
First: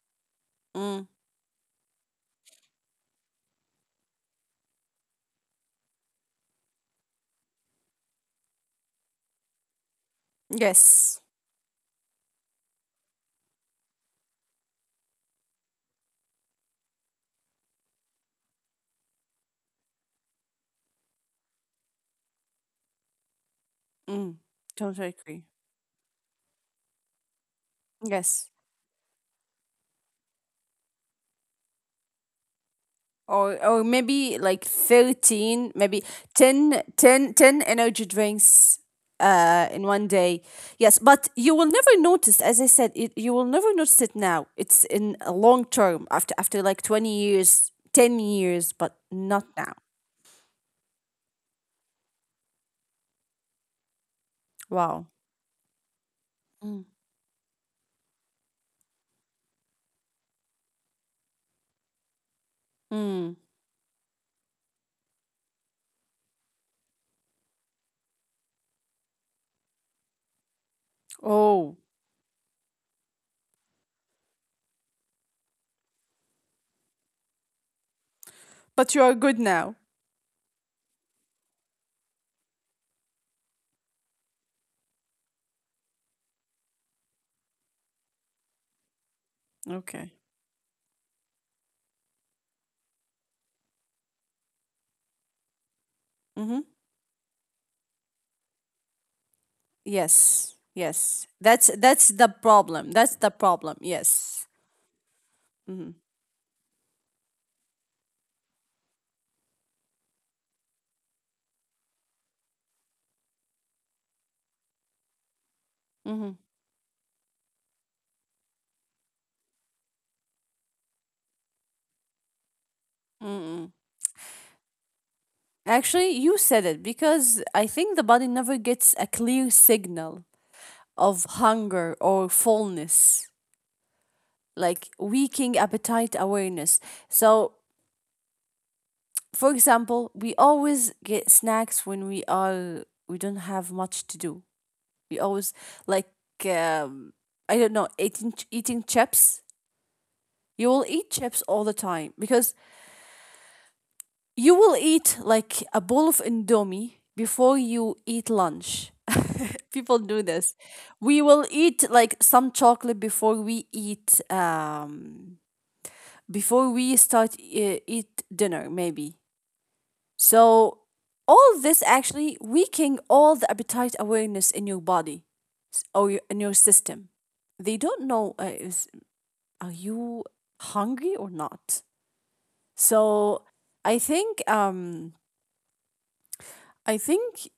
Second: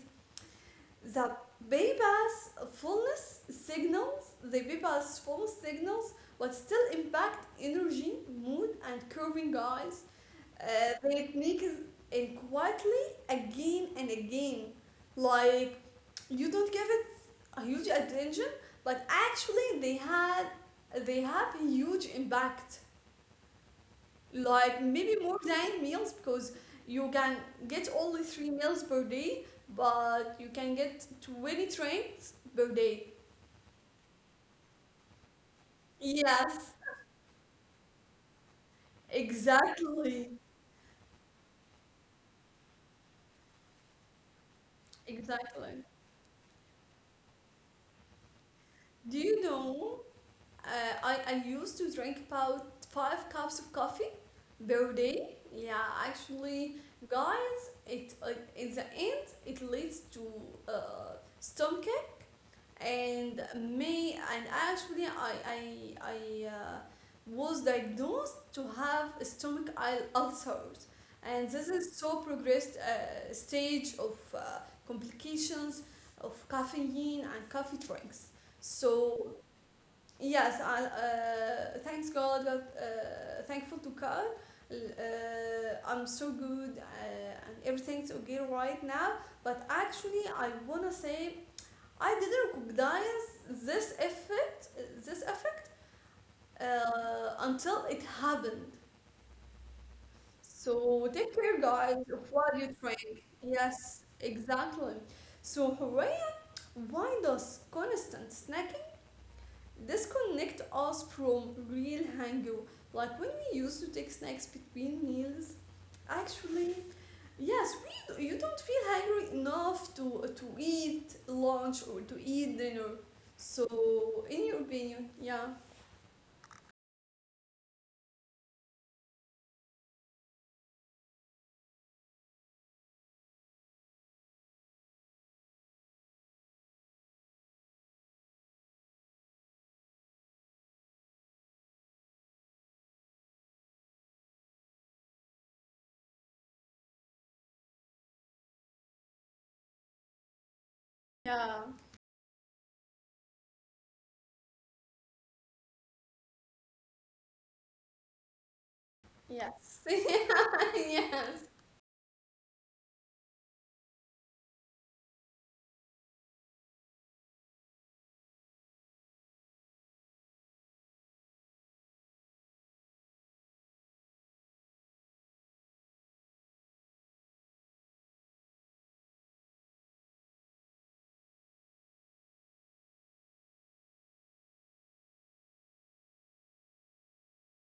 B: Mm.
A: The bypass fullness signals, the bypass full signals, but still impact energy, mood and curving eyes. uh,
B: Yes.
A: they sneak in quietly again and again. Like, you don't give it a huge attention, but actually they had they have a huge impact.
B: Mm.
A: Like
B: Totally
A: maybe more
B: agree.
A: than meals because you can get only three
B: Yes.
A: meals per day, but you can get twenty trains per day.
B: Or or maybe like thirteen, maybe
A: Yes,
B: ten, ten, ten energy drinks uh in one
A: exactly,
B: day. Yes, but you will never notice, as I said, it, you will never notice it now. It's in a long
A: exactly.
B: term, after after like twenty years, ten years, but
A: Do you
B: not now.
A: know? Uh, I, I used to drink about five cups of coffee per
B: Wow.
A: day. Yeah, actually,
B: Mm.
A: guys, it uh, in the end it leads to uh, stomach and
B: Mm.
A: me, and actually I I I uh, was diagnosed to have stomach al- ulcers, and this
B: Oh,
A: is so progressed uh, stage of uh, complications of caffeine and coffee drinks.
B: but you are
A: So
B: good now.
A: yes, I, uh, thanks God that, Uh, thankful to God. Uh, I'm so good uh, and everything's okay right now. But
B: Okay.
A: actually, I wanna say I didn't recognize this effect, this effect,
B: Mm-hmm.
A: uh, until it happened.
B: Yes.
A: So
B: Yes.
A: take care,
B: That's
A: guys,
B: that's the
A: of what you
B: problem. That's
A: drink.
B: the problem.
A: Yes,
B: Yes.
A: exactly. So
B: Mm-hmm.
A: Hooray, why does constant snack disconnect us from real hunger? Like when we used to take snacks between meals,
B: Mm-hmm.
A: actually, yes, we, you don't feel hungry enough to to eat lunch or to eat dinner. So,
B: Mm-hmm.
A: in your opinion, yeah,
B: Actually, you said it, because I think the body never gets a clear signal of hunger or fullness, like weakening appetite awareness. So, for example, we always get snacks when we are we don't have much to do. We always, like, um, I don't know, eating eating chips. You will eat chips
A: yeah,
B: all the time, because you will eat like a bowl of Indomie before you eat lunch.
A: yes,
B: People do this. We
A: yes,
B: will eat like some chocolate before we eat um before we start uh, eat dinner maybe. So all this actually weakening all the appetite awareness in your body, s- or your- in your system. They don't know, uh, is are you hungry or not. So I think um I think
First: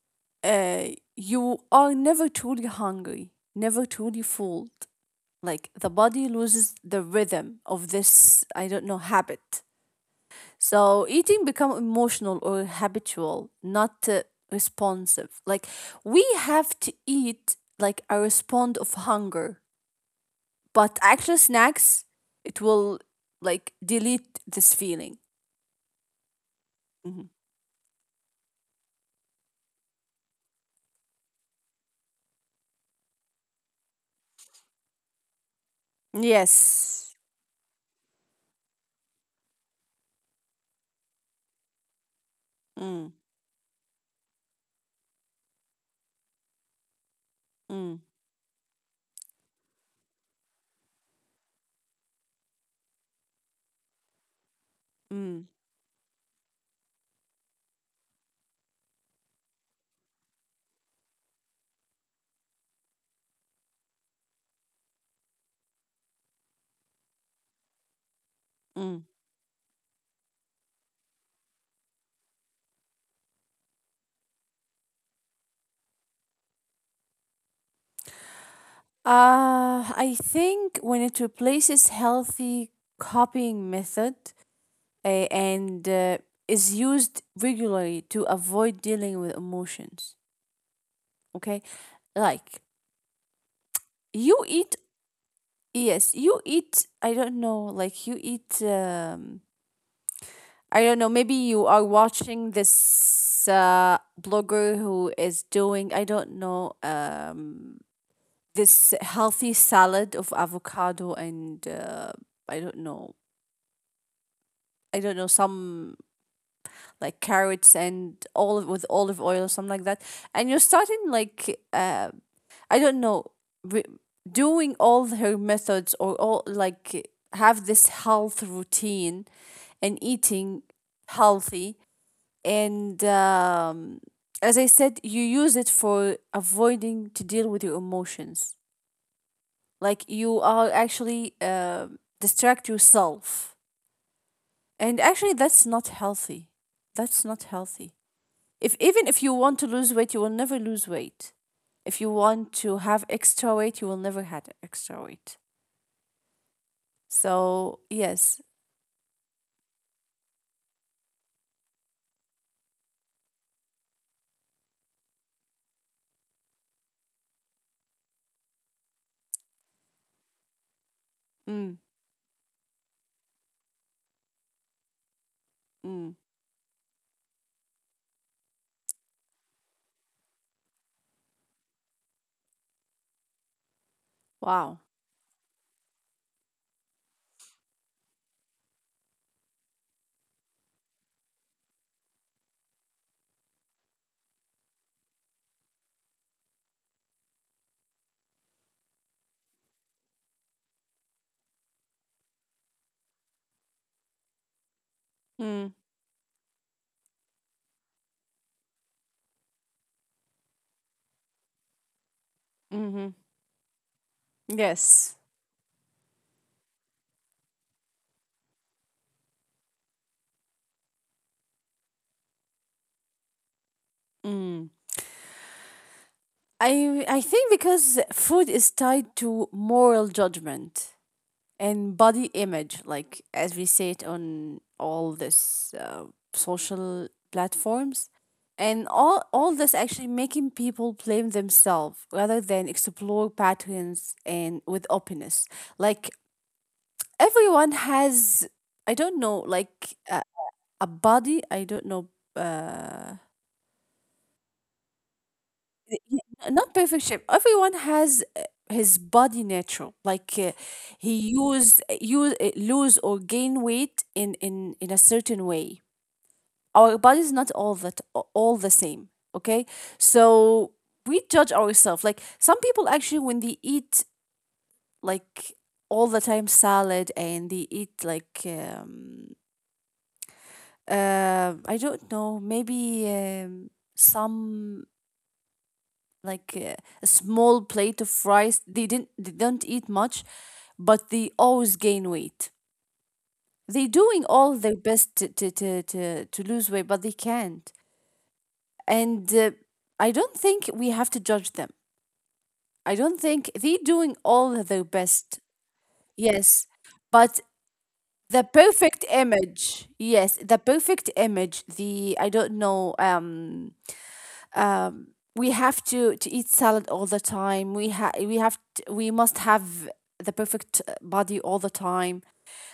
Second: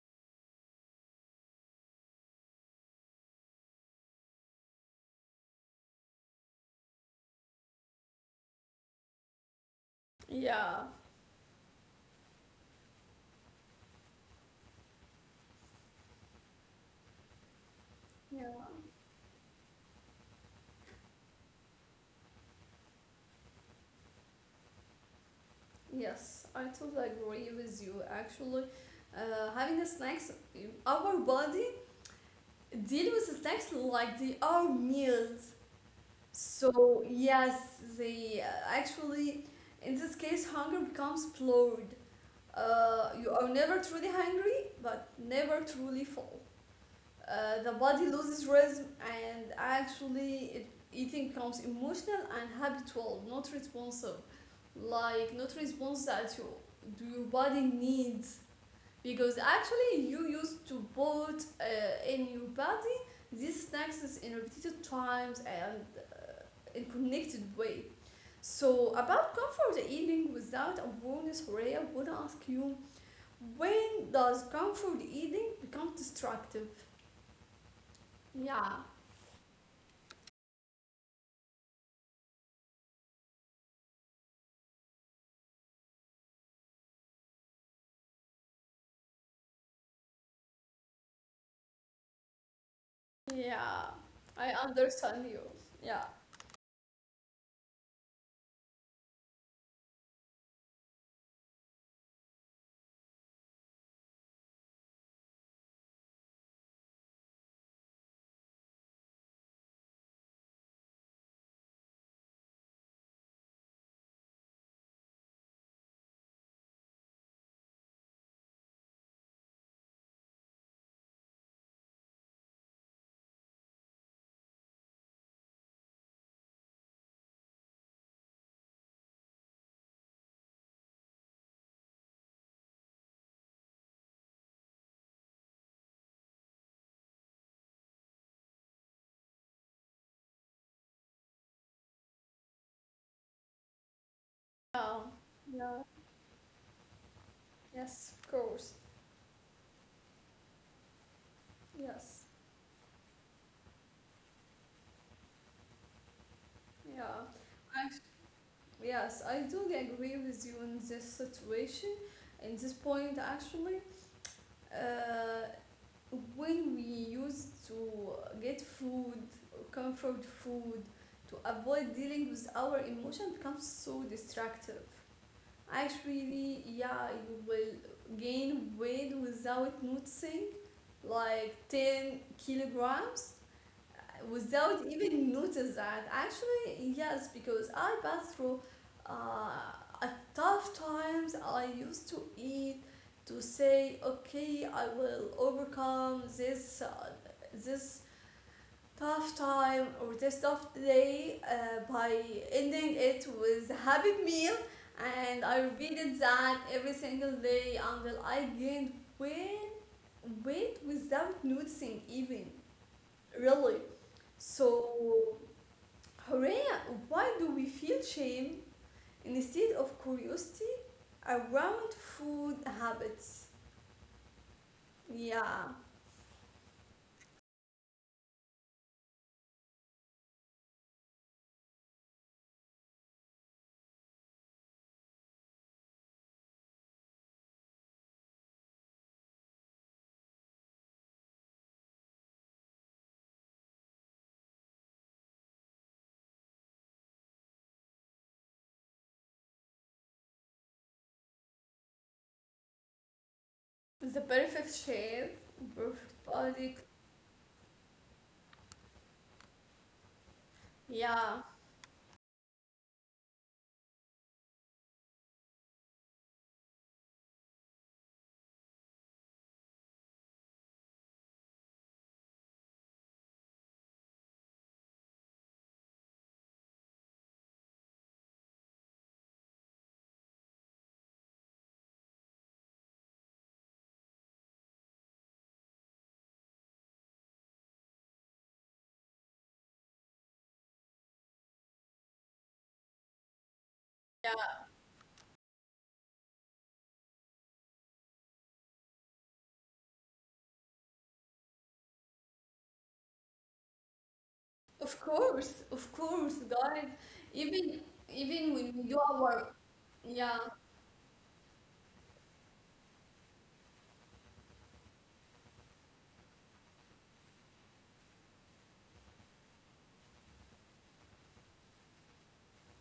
B: uh, you are never truly hungry, never truly full. Like, the body loses the rhythm of this, I don't know, habit.
A: yeah,
B: So eating become emotional or habitual, not, uh, responsive. Like, we have to eat like a
A: yeah,
B: respond of hunger, but actual snacks, it will, like, delete this feeling.
A: yes. I totally
B: Mhm.
A: agree with you. Actually, uh, having the snacks, our body deal with the snacks like they are meals. So
B: Yes.
A: yes, they uh, actually, in this case, hunger becomes blurred.
B: Mm,
A: Uh, you are never truly hungry, but never truly full. Uh, the
B: mm,
A: body loses rhythm, and actually, it, eating becomes emotional and habitual, not responsive. Like
B: mm,
A: not response that you, your body needs, because actually you used to put uh, in your body these snacks in repeated times and in connected way. So
B: mm.
A: about comfort eating without awareness, Horea, would ask you, when does comfort eating become destructive? Yeah,
B: Uh, I think when it replaces healthy copying method, uh, and uh, is used regularly to avoid dealing with emotions, okay? Like,
A: yeah,
B: you
A: I
B: eat,
A: understand you. Yeah,
B: yes, you eat, I don't know, like, you eat, um, I don't know, maybe you are watching this, uh, blogger who is doing, I don't know, um, this healthy salad of avocado and, uh, I don't know, I don't know some, like, carrots and olive with olive oil or something like that, and you're starting like, uh, I don't know, re- doing all her methods, or all, like, have this health routine and eating healthy, and, um, as I said, you use it for avoiding to deal with your emotions. Like, you are actually, uh, distract yourself. And
A: yeah,
B: actually, that's
A: yeah.
B: not healthy. That's not healthy.
A: Yes, of course.
B: If even if you want to lose weight, you will never lose weight. If you
A: Yes,
B: want to have extra weight, you will never have extra weight.
A: yeah,
B: So yes.
A: yes. I do agree with you in this situation, in this point actually. Uh, when we used to get food, comfort food, to
B: Mm,
A: avoid dealing with our emotion becomes so destructive.
B: mm,
A: Actually, yeah, you will gain weight without noticing, like ten kilograms
B: wow,
A: without even notice that. Actually, yes, because I passed through uh, a tough times. I used to eat to say, okay, I will overcome this uh, this tough time or this tough day uh, by ending it with a happy meal. And I
B: mm,
A: repeated that every single day until I gained weight, weight without noticing even.
B: mm-hmm.
A: Really?
B: Yes.
A: So, Horea, why do we feel shame instead of curiosity around food habits?
B: Mm.
A: Yeah,
B: I I think because food is tied to moral judgment and body image, like as we say it on all this, uh, social platforms, and all all this actually making people blame themselves rather than explore patterns and with openness. Like, everyone has, I don't know, like, a, a body, I don't know, uh
A: the perfect shape,
B: Y-
A: perfect
B: y- not
A: body.
B: perfect shape. Everyone has, uh, his body natural. Like, uh, he
A: Yeah,
B: use you lose or gain weight in in in a certain way. Our body is not all that a- all the same. Okay, so we judge ourselves. Like, some people actually, when they eat like all the time salad, and they eat like, um uh I don't know, maybe, um, some, like, uh, a small plate of rice. They didn't they don't eat much, but they always gain weight. They're doing
A: yeah.
B: all their best to to to to, to lose weight, but they can't. And uh, I don't think we have to judge them. I don't think they're doing all their
A: Of
B: best.
A: course, of course,
B: Yes,
A: guys.
B: but
A: Even
B: the
A: even when we do
B: perfect
A: our,
B: image.
A: yeah,
B: Yes, the perfect image. The I don't know. Um um, we have to, to eat salad all the time. We ha- we have t we must have the perfect uh, body all the time.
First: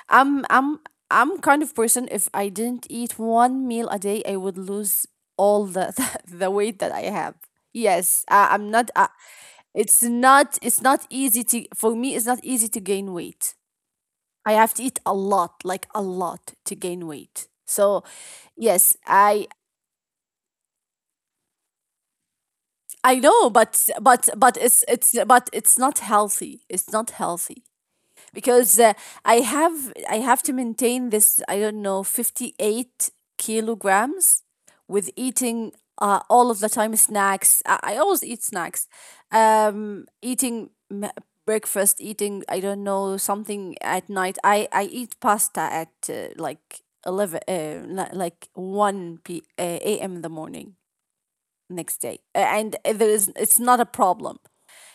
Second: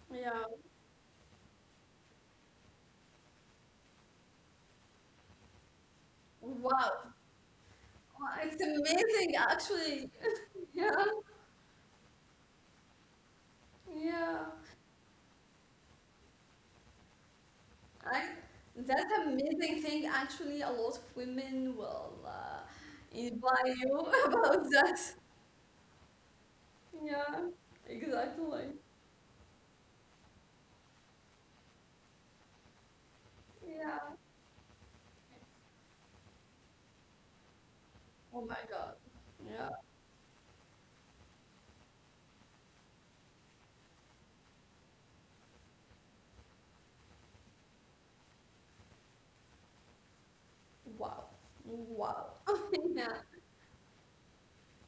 B: I'm
A: yeah.
B: I'm I'm kind of person if I didn't eat one meal a day, I would lose all the the, weight that I
A: Wow,
B: have. Yes, I,
A: it's
B: I'm not. I,
A: amazing,
B: It's
A: actually.
B: not. It's
A: Yeah,
B: not easy to for me. It's not easy to gain weight.
A: yeah.
B: I have to eat a lot, like a lot, to gain weight. So,
A: I,
B: yes,
A: that's
B: I
A: amazing thing. Actually, a lot of women will uh,
B: I know,
A: invite
B: but
A: you
B: but but
A: about
B: it's
A: that.
B: it's but it's not healthy. It's not
A: Yeah,
B: healthy
A: exactly.
B: because uh, I have I have to maintain this. I don't know fifty eight
A: Yeah.
B: kilograms with eating uh, all of the time snacks. I, I always eat
A: Oh my
B: snacks.
A: God. Yeah.
B: Um, eating m- breakfast, eating I don't know something at night. I I eat pasta at uh, like eleven, uh, li- like one p uh, a m in the morning
A: Wow.
B: next day
A: Wow.
B: Uh, and there
A: Yeah.
B: is it's not a problem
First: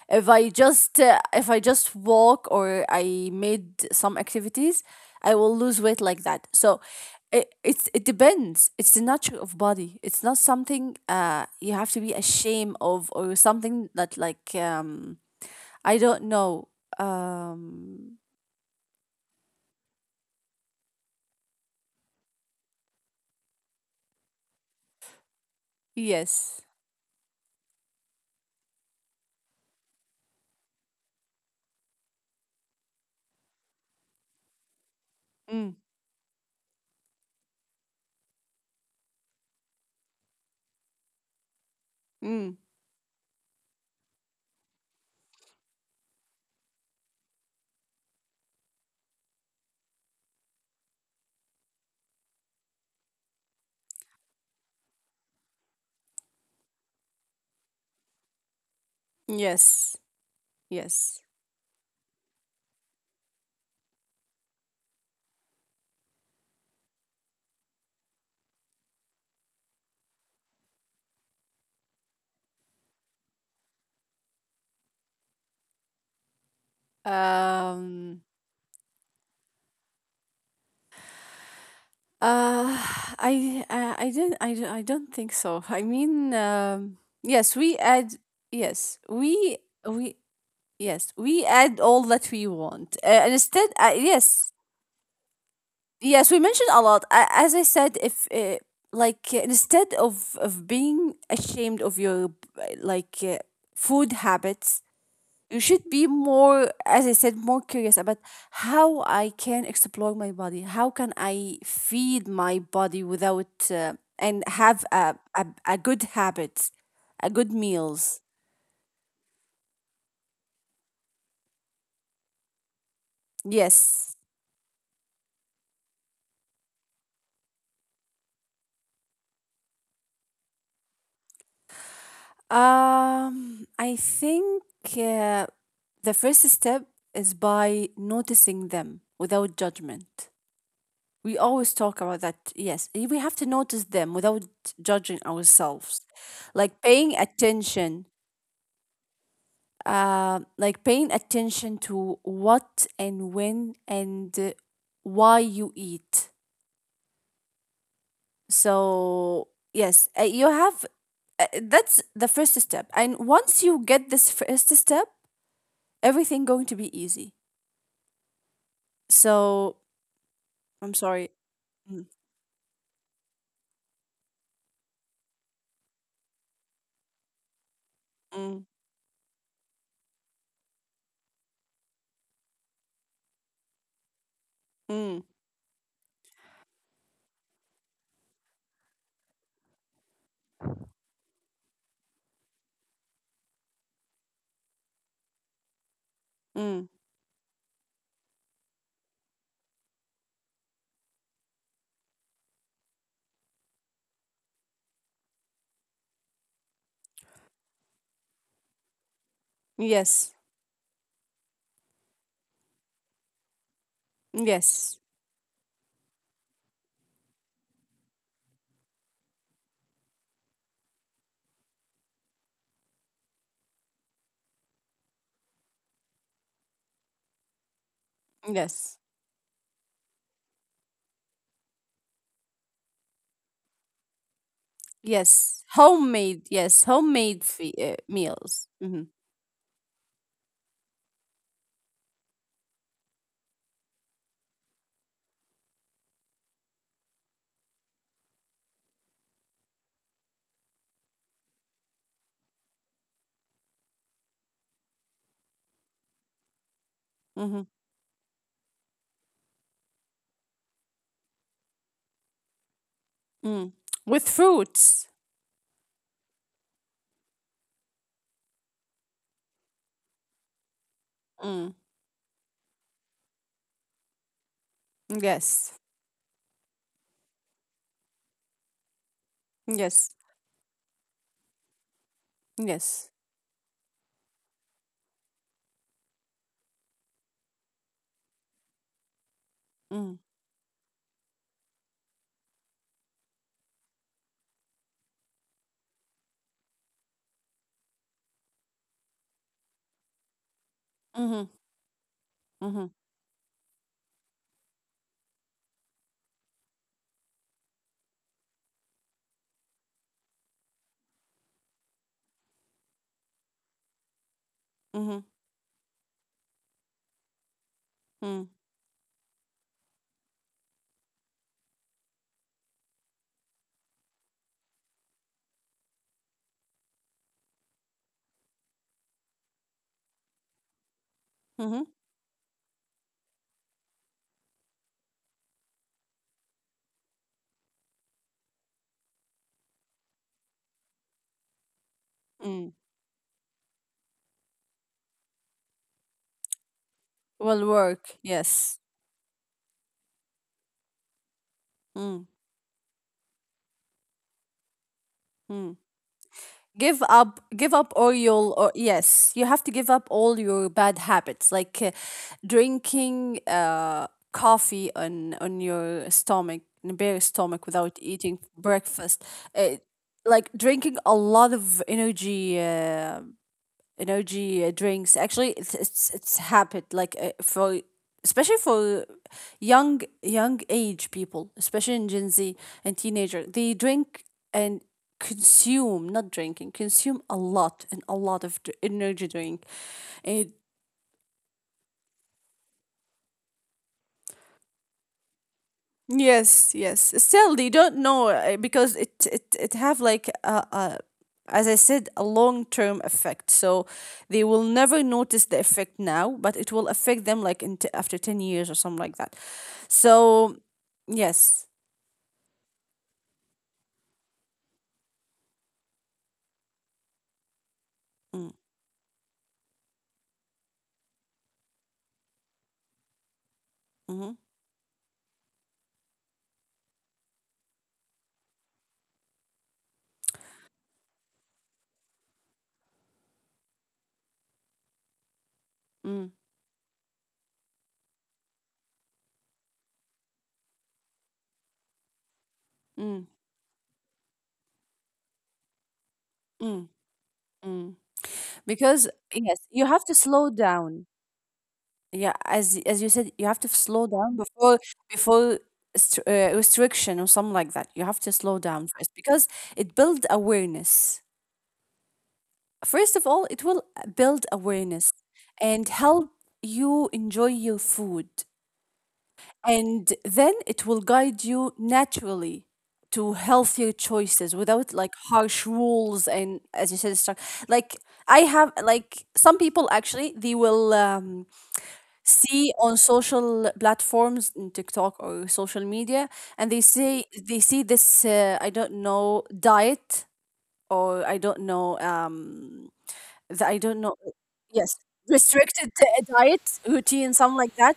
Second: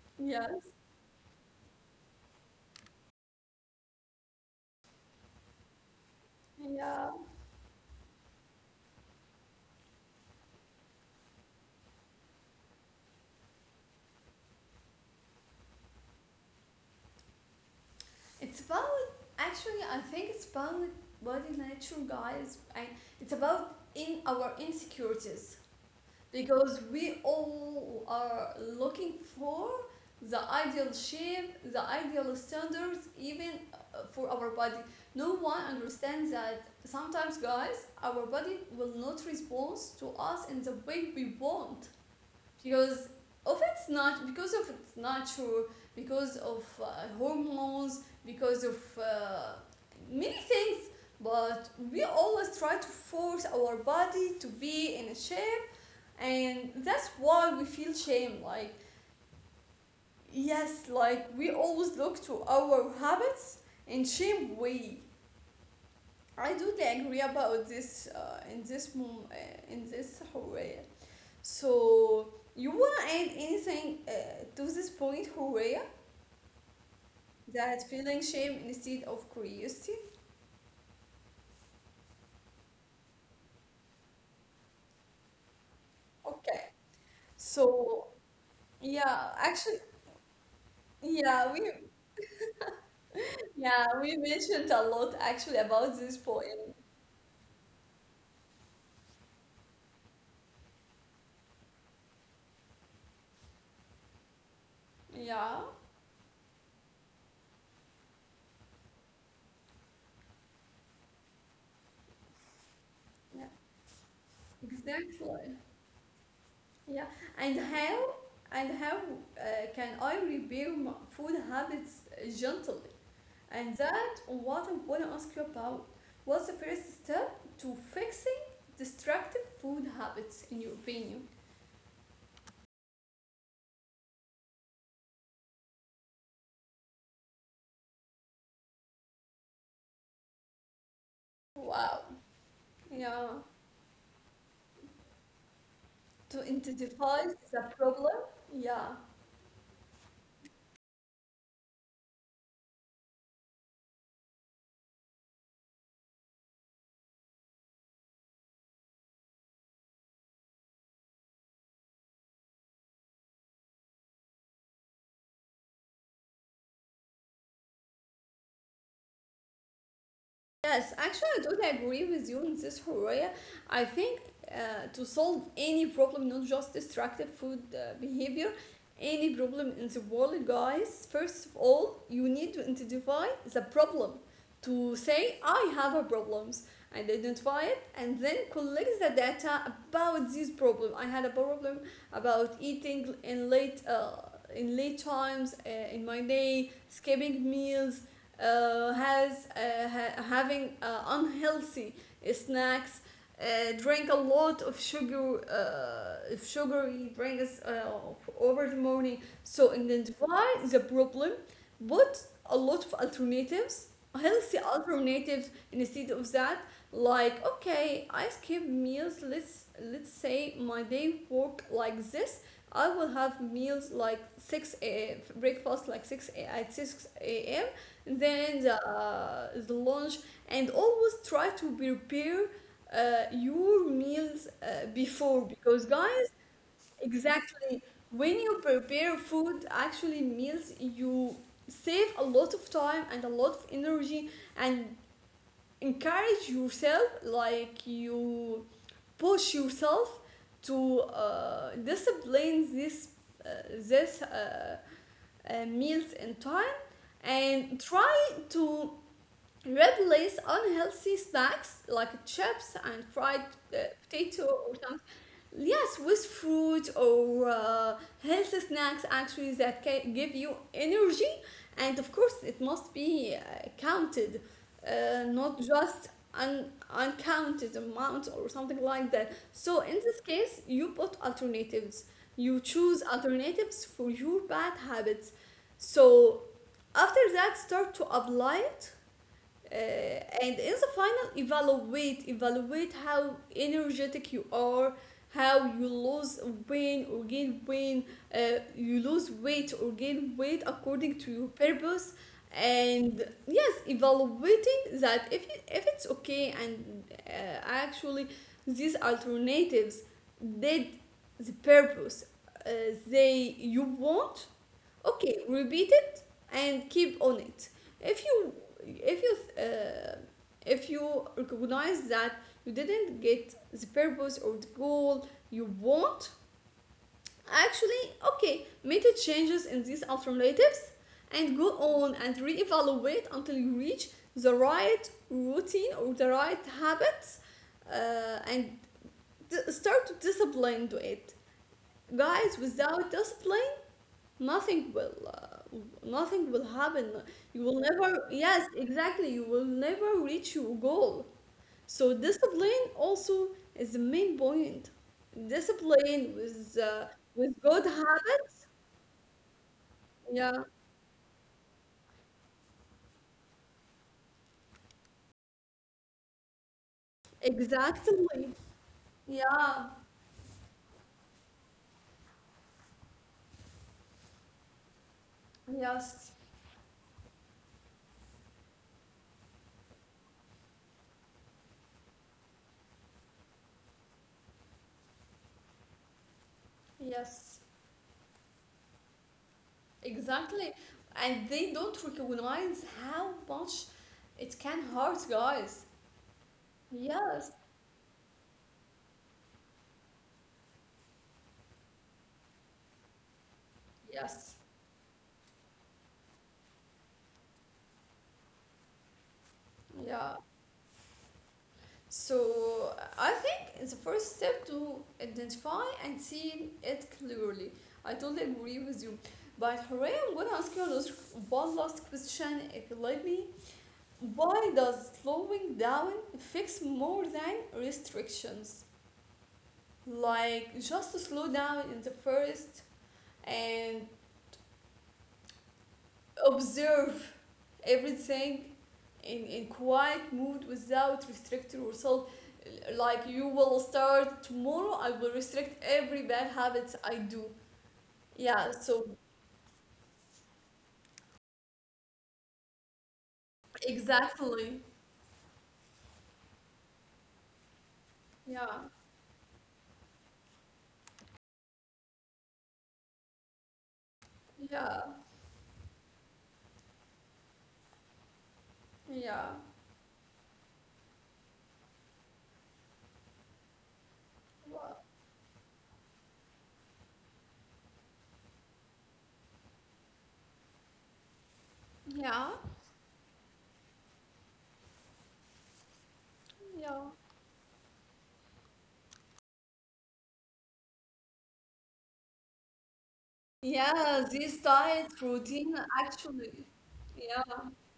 B: if i
A: Yes.
B: just uh, if I just walk or I made some activities I will lose weight like that. So
A: Yeah.
B: it, it's it depends. It's the nature of body. It's not something uh you have to be ashamed of or something that like um I don't know. um
A: It's about, actually. I think it's about body nature, guys. I, it's about in our insecurities,
B: yes
A: because we all are looking for the ideal shape, the ideal standards, even uh, for our body. No one
B: mm,
A: understands that sometimes, guys, our body will not respond to us in the way we want
B: mm,
A: because of, it's not because of its nature, because of uh, hormones, because of uh, many things. But we always try to force our body to be in a shape, and that's why we feel shame. Like
B: yes
A: yes,
B: yes
A: like we always look to our habits in shame way. I do agree about this uh, in this mom- uh, in this, Horea. So you want to add anything uh, to this point, Horea? That feeling
B: um
A: shame instead of curiosity.
B: Uh, I uh, I didn't I, don't- I don't think so. I mean,
A: Okay.
B: um, yes, we
A: So
B: add yes,
A: yeah,
B: we
A: actually,
B: we yes, we
A: yeah, we,
B: add all that we want. Uh, and instead,
A: yeah,
B: uh,
A: we
B: yes,
A: mentioned a lot actually about this
B: yes, we
A: point.
B: mentioned a lot. A as I said, if uh, like uh, instead of of being ashamed of your uh, like uh, food habits, you
A: Yeah.
B: should be more, as I said, more curious about how I can explore my body, how can I feed my body without uh, and have a, a,
A: Exactly.
B: a good habit,
A: Yeah.
B: a good
A: And how
B: meals.
A: and how uh, can I repair my food habits uh, gently? And
B: yes
A: that what I want to ask you about. What's the first step to fixing destructive food habits in your opinion?
B: um I think uh, the first step is by noticing them without judgment. We always talk
A: Wow.
B: about that. Yes, we have
A: Yeah.
B: to notice them without judging ourselves,
A: To
B: like paying
A: identify the
B: attention,
A: problem. Yeah.
B: uh, like paying attention to what and when and uh, why you eat. So, yes, uh, you have, uh, that's the first step. And once you get this first step, everything going to be easy. So,
A: Yes,
B: I'm sorry.
A: actually, I totally agree
B: Mm,
A: with you in this, Horaya. I think uh, to solve any problem, not just destructive food uh, behavior,
B: mm,
A: any problem in the world, guys, first of all, you need to identify the problem. To
B: mm,
A: say, I have a problems and identify it, and then collect the data about this problem. I had a problem about eating in late, uh, in late times uh, in my day,
B: mm.
A: skipping meals, uh, has uh, ha- having uh, unhealthy snacks, uh, drink a lot of sugar, uh, of sugary drinks uh, over the morning. So
B: Yes.
A: identify the problem, but a lot of alternatives, healthy
B: Yes.
A: alternatives instead of that. Like okay, I skip meals, let's let's say my day work like this. I will have meals like six, a breakfast, like six, a, at six a m. Then the,
B: Yes.
A: uh, the lunch. And always try to prepare uh, your meals uh, before,
B: Yes.
A: because guys,
B: Homemade. Yes. Homemade fe-
A: exactly,
B: uh,
A: when you
B: meals. Mm-hmm.
A: prepare food, actually meals, you save a lot of time and a lot of energy, and encourage yourself, like you push yourself to uh, discipline this uh, this uh, uh, meals in time,
B: Mm-hmm.
A: and try to replace unhealthy snacks like chips and fried uh,
B: Mm. With
A: potato or something.
B: fruits.
A: Yes, with fruit or uh, healthy snacks actually that can give you energy.
B: Mm.
A: And of course, it must be uh, counted, uh, not
B: Yes.
A: just an uncounted amount or something like that. So in
B: Yes.
A: this case, you put alternatives. You choose
B: Yes.
A: alternatives for your bad habits. So after that, start to apply it, uh,
B: Mm.
A: and in the final evaluate evaluate how energetic you are, how you lose weight or gain weight, uh, you lose weight or gain weight according to
B: Mm-hmm.
A: your purpose.
B: Mm-hmm.
A: And yes, evaluating that, if, it, if it's okay, and uh, actually these alternatives did the purpose uh, they you want,
B: Mm-hmm.
A: okay, repeat and keep on it. if
B: Mm.
A: you if you uh, if you recognize that you didn't get the purpose or the goal you want, actually okay, make the changes in these alternatives and go
B: Mm-hmm.
A: on and reevaluate until you reach the right routine or the right habits, uh, and start to discipline to it. Guys,
B: Mm.
A: without discipline, nothing will uh, nothing will happen. You
B: Will
A: will never,
B: work.
A: yes
B: Yes.
A: exactly, you will never reach your goal. So
B: Mm.
A: discipline also is the main point,
B: Mm.
A: discipline with
B: Give
A: uh,
B: up.
A: with
B: Give
A: good
B: up all your.
A: habits.
B: Or, yes, you have to give up all
A: Yeah,
B: your bad habits, like uh, drinking uh coffee on on your stomach, in a bare stomach, without eating
A: exactly.
B: breakfast. Uh,
A: Yeah,
B: like drinking a lot of energy. Uh, energy uh, drinks. Actually, it's it's,
A: yes.
B: it's happened like uh, for especially for young young age people, especially in Gen Z and teenager, they drink and consume, not drinking, consume a
A: Yes,
B: lot and a lot of dr- energy drink, and
A: exactly. And they don't recognize how much it can hurt, guys.
B: yes, yes.
A: Yes,
B: Still, they don't know uh, because it it it have like a, a, as I said, a long term effect. So they
A: yes,
B: will never notice the effect now, but it will affect them like in t- after ten years or something like that.
A: yeah.
B: So yes.
A: So I think it's the first step to identify and see it clearly. I totally
B: Mm,
A: agree with you. But Hooray, I'm gonna ask you a one last question if you let me.
B: mm-hmm,
A: Why does slowing down fix more than restrictions? Like just to slow down in the first and
B: mm,
A: observe everything in, in quiet mood without restrict yourself,
B: mm,
A: like you will start tomorrow, I will restrict every bad
B: mm,
A: habits I do.
B: mm.
A: Yeah, so
B: Because yes, you have to slow down. Yeah, as as you said, you have to slow down before
A: exactly,
B: before str- uh, restriction or something like that. You have to slow
A: yeah,
B: down first because it builds awareness. First of all, it will uh, build
A: yeah,
B: awareness and help you enjoy your food,
A: yeah.
B: and then it will guide you naturally to healthier choices without
A: Wow.
B: like harsh rules, and as you said, stru- like I have like some people actually they will. Um,
A: Yeah,
B: see on social platforms, in TikTok or social media, and they
A: yeah,
B: say they see this uh, I don't know, diet or I don't know um the, I don't know,
A: yeah, this
B: yes
A: diet routine,
B: restricted uh,
A: actually,
B: diet routine,
A: yeah,
B: something like that,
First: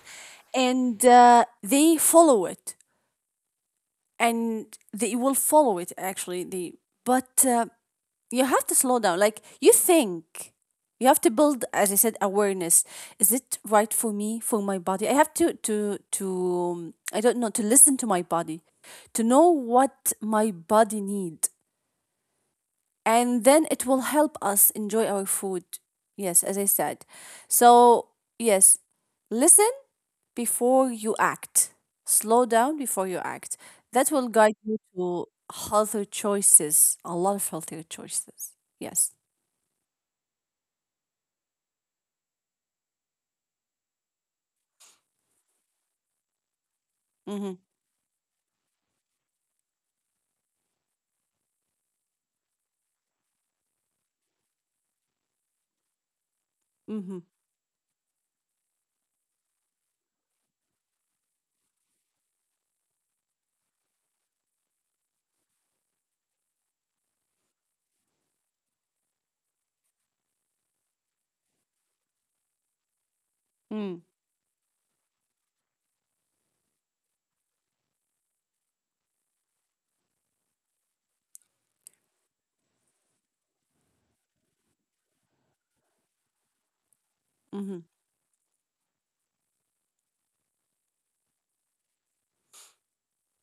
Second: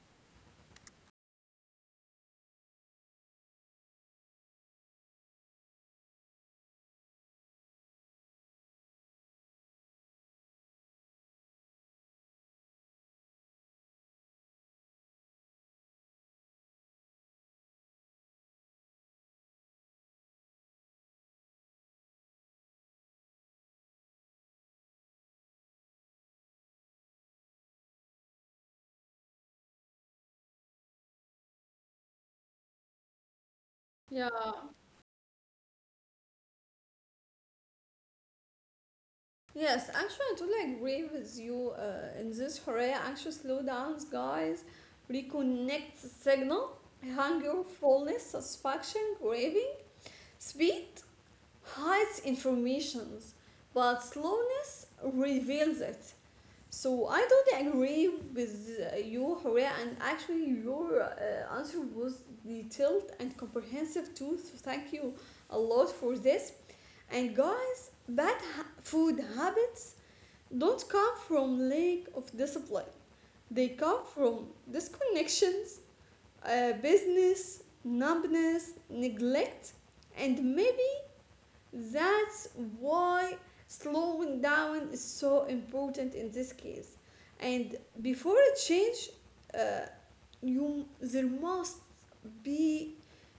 B: and uh, they follow it, and they will follow it actually, they but uh, you have to slow down, like you think, you have to build, as I said, awareness. Is it right for me, for my body? I have to to to, um, I don't know, to listen to my body, to know what my body need, and then it will help us enjoy our food, yes, as I said. So yes, listen before you act. Slow down before you act. That
A: yeah.
B: will guide you to healthier choices, a lot of healthier choices. Yes.
A: Yes, actually, I totally agree with you uh, in this, Hooray. Actually, slow downs, guys. Reconnect the signal. Hunger,
B: Mhm.
A: fullness, satisfaction, craving. Speed hides informations, but slowness reveals it. So
B: Mhm.
A: I totally agree with uh, you, Hooray, and actually, your uh, answer was detailed and comprehensive too. So thank you a lot for this. And guys, bad ha- food habits don't come from lack of discipline. They
B: Mm.
A: come from disconnections, uh, business, numbness, neglect, and maybe that's why slowing down is so important in this case. And
B: Mhm.
A: before a change, uh, you, there must be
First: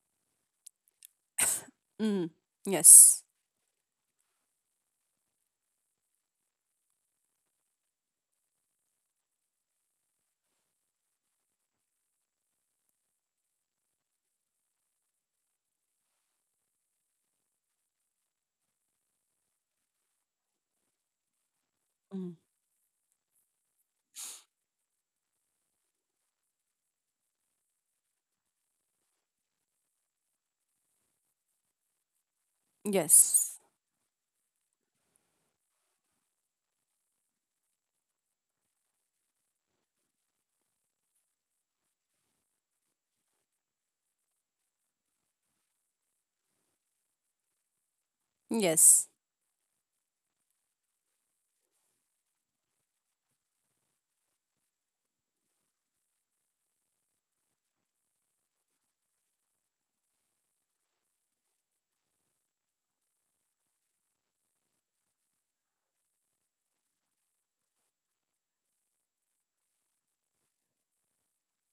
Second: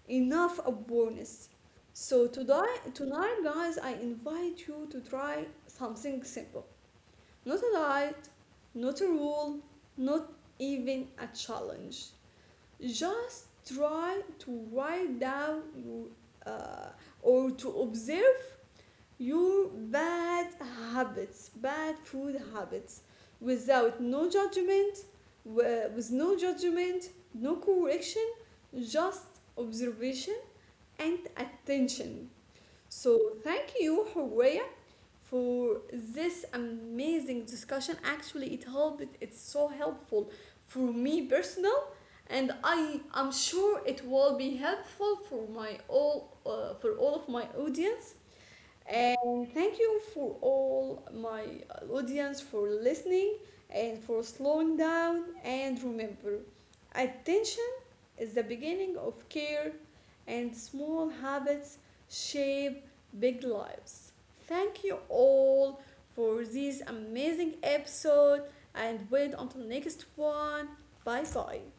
A: enough awareness. So
B: Mm.
A: today,
B: Yes.
A: tonight, guys, I invite you to try something simple, not a diet, not a rule, not even a challenge. Just try to write down your, uh, or to observe your bad habits, bad
B: Mm.
A: food habits, without no judgment, with no judgment, no correction, just observation and attention. So
B: Yes.
A: thank you, Horea, for this amazing discussion. Actually, it helped. It's so helpful for me personal, and I am sure it will be helpful for my all uh, for all of my audience.
B: Yes.
A: And thank you for all my audience for listening and for slowing down. And remember, attention is the beginning of care, and small habits shape big lives. Thank you all for this amazing episode, and wait until next one. Bye bye.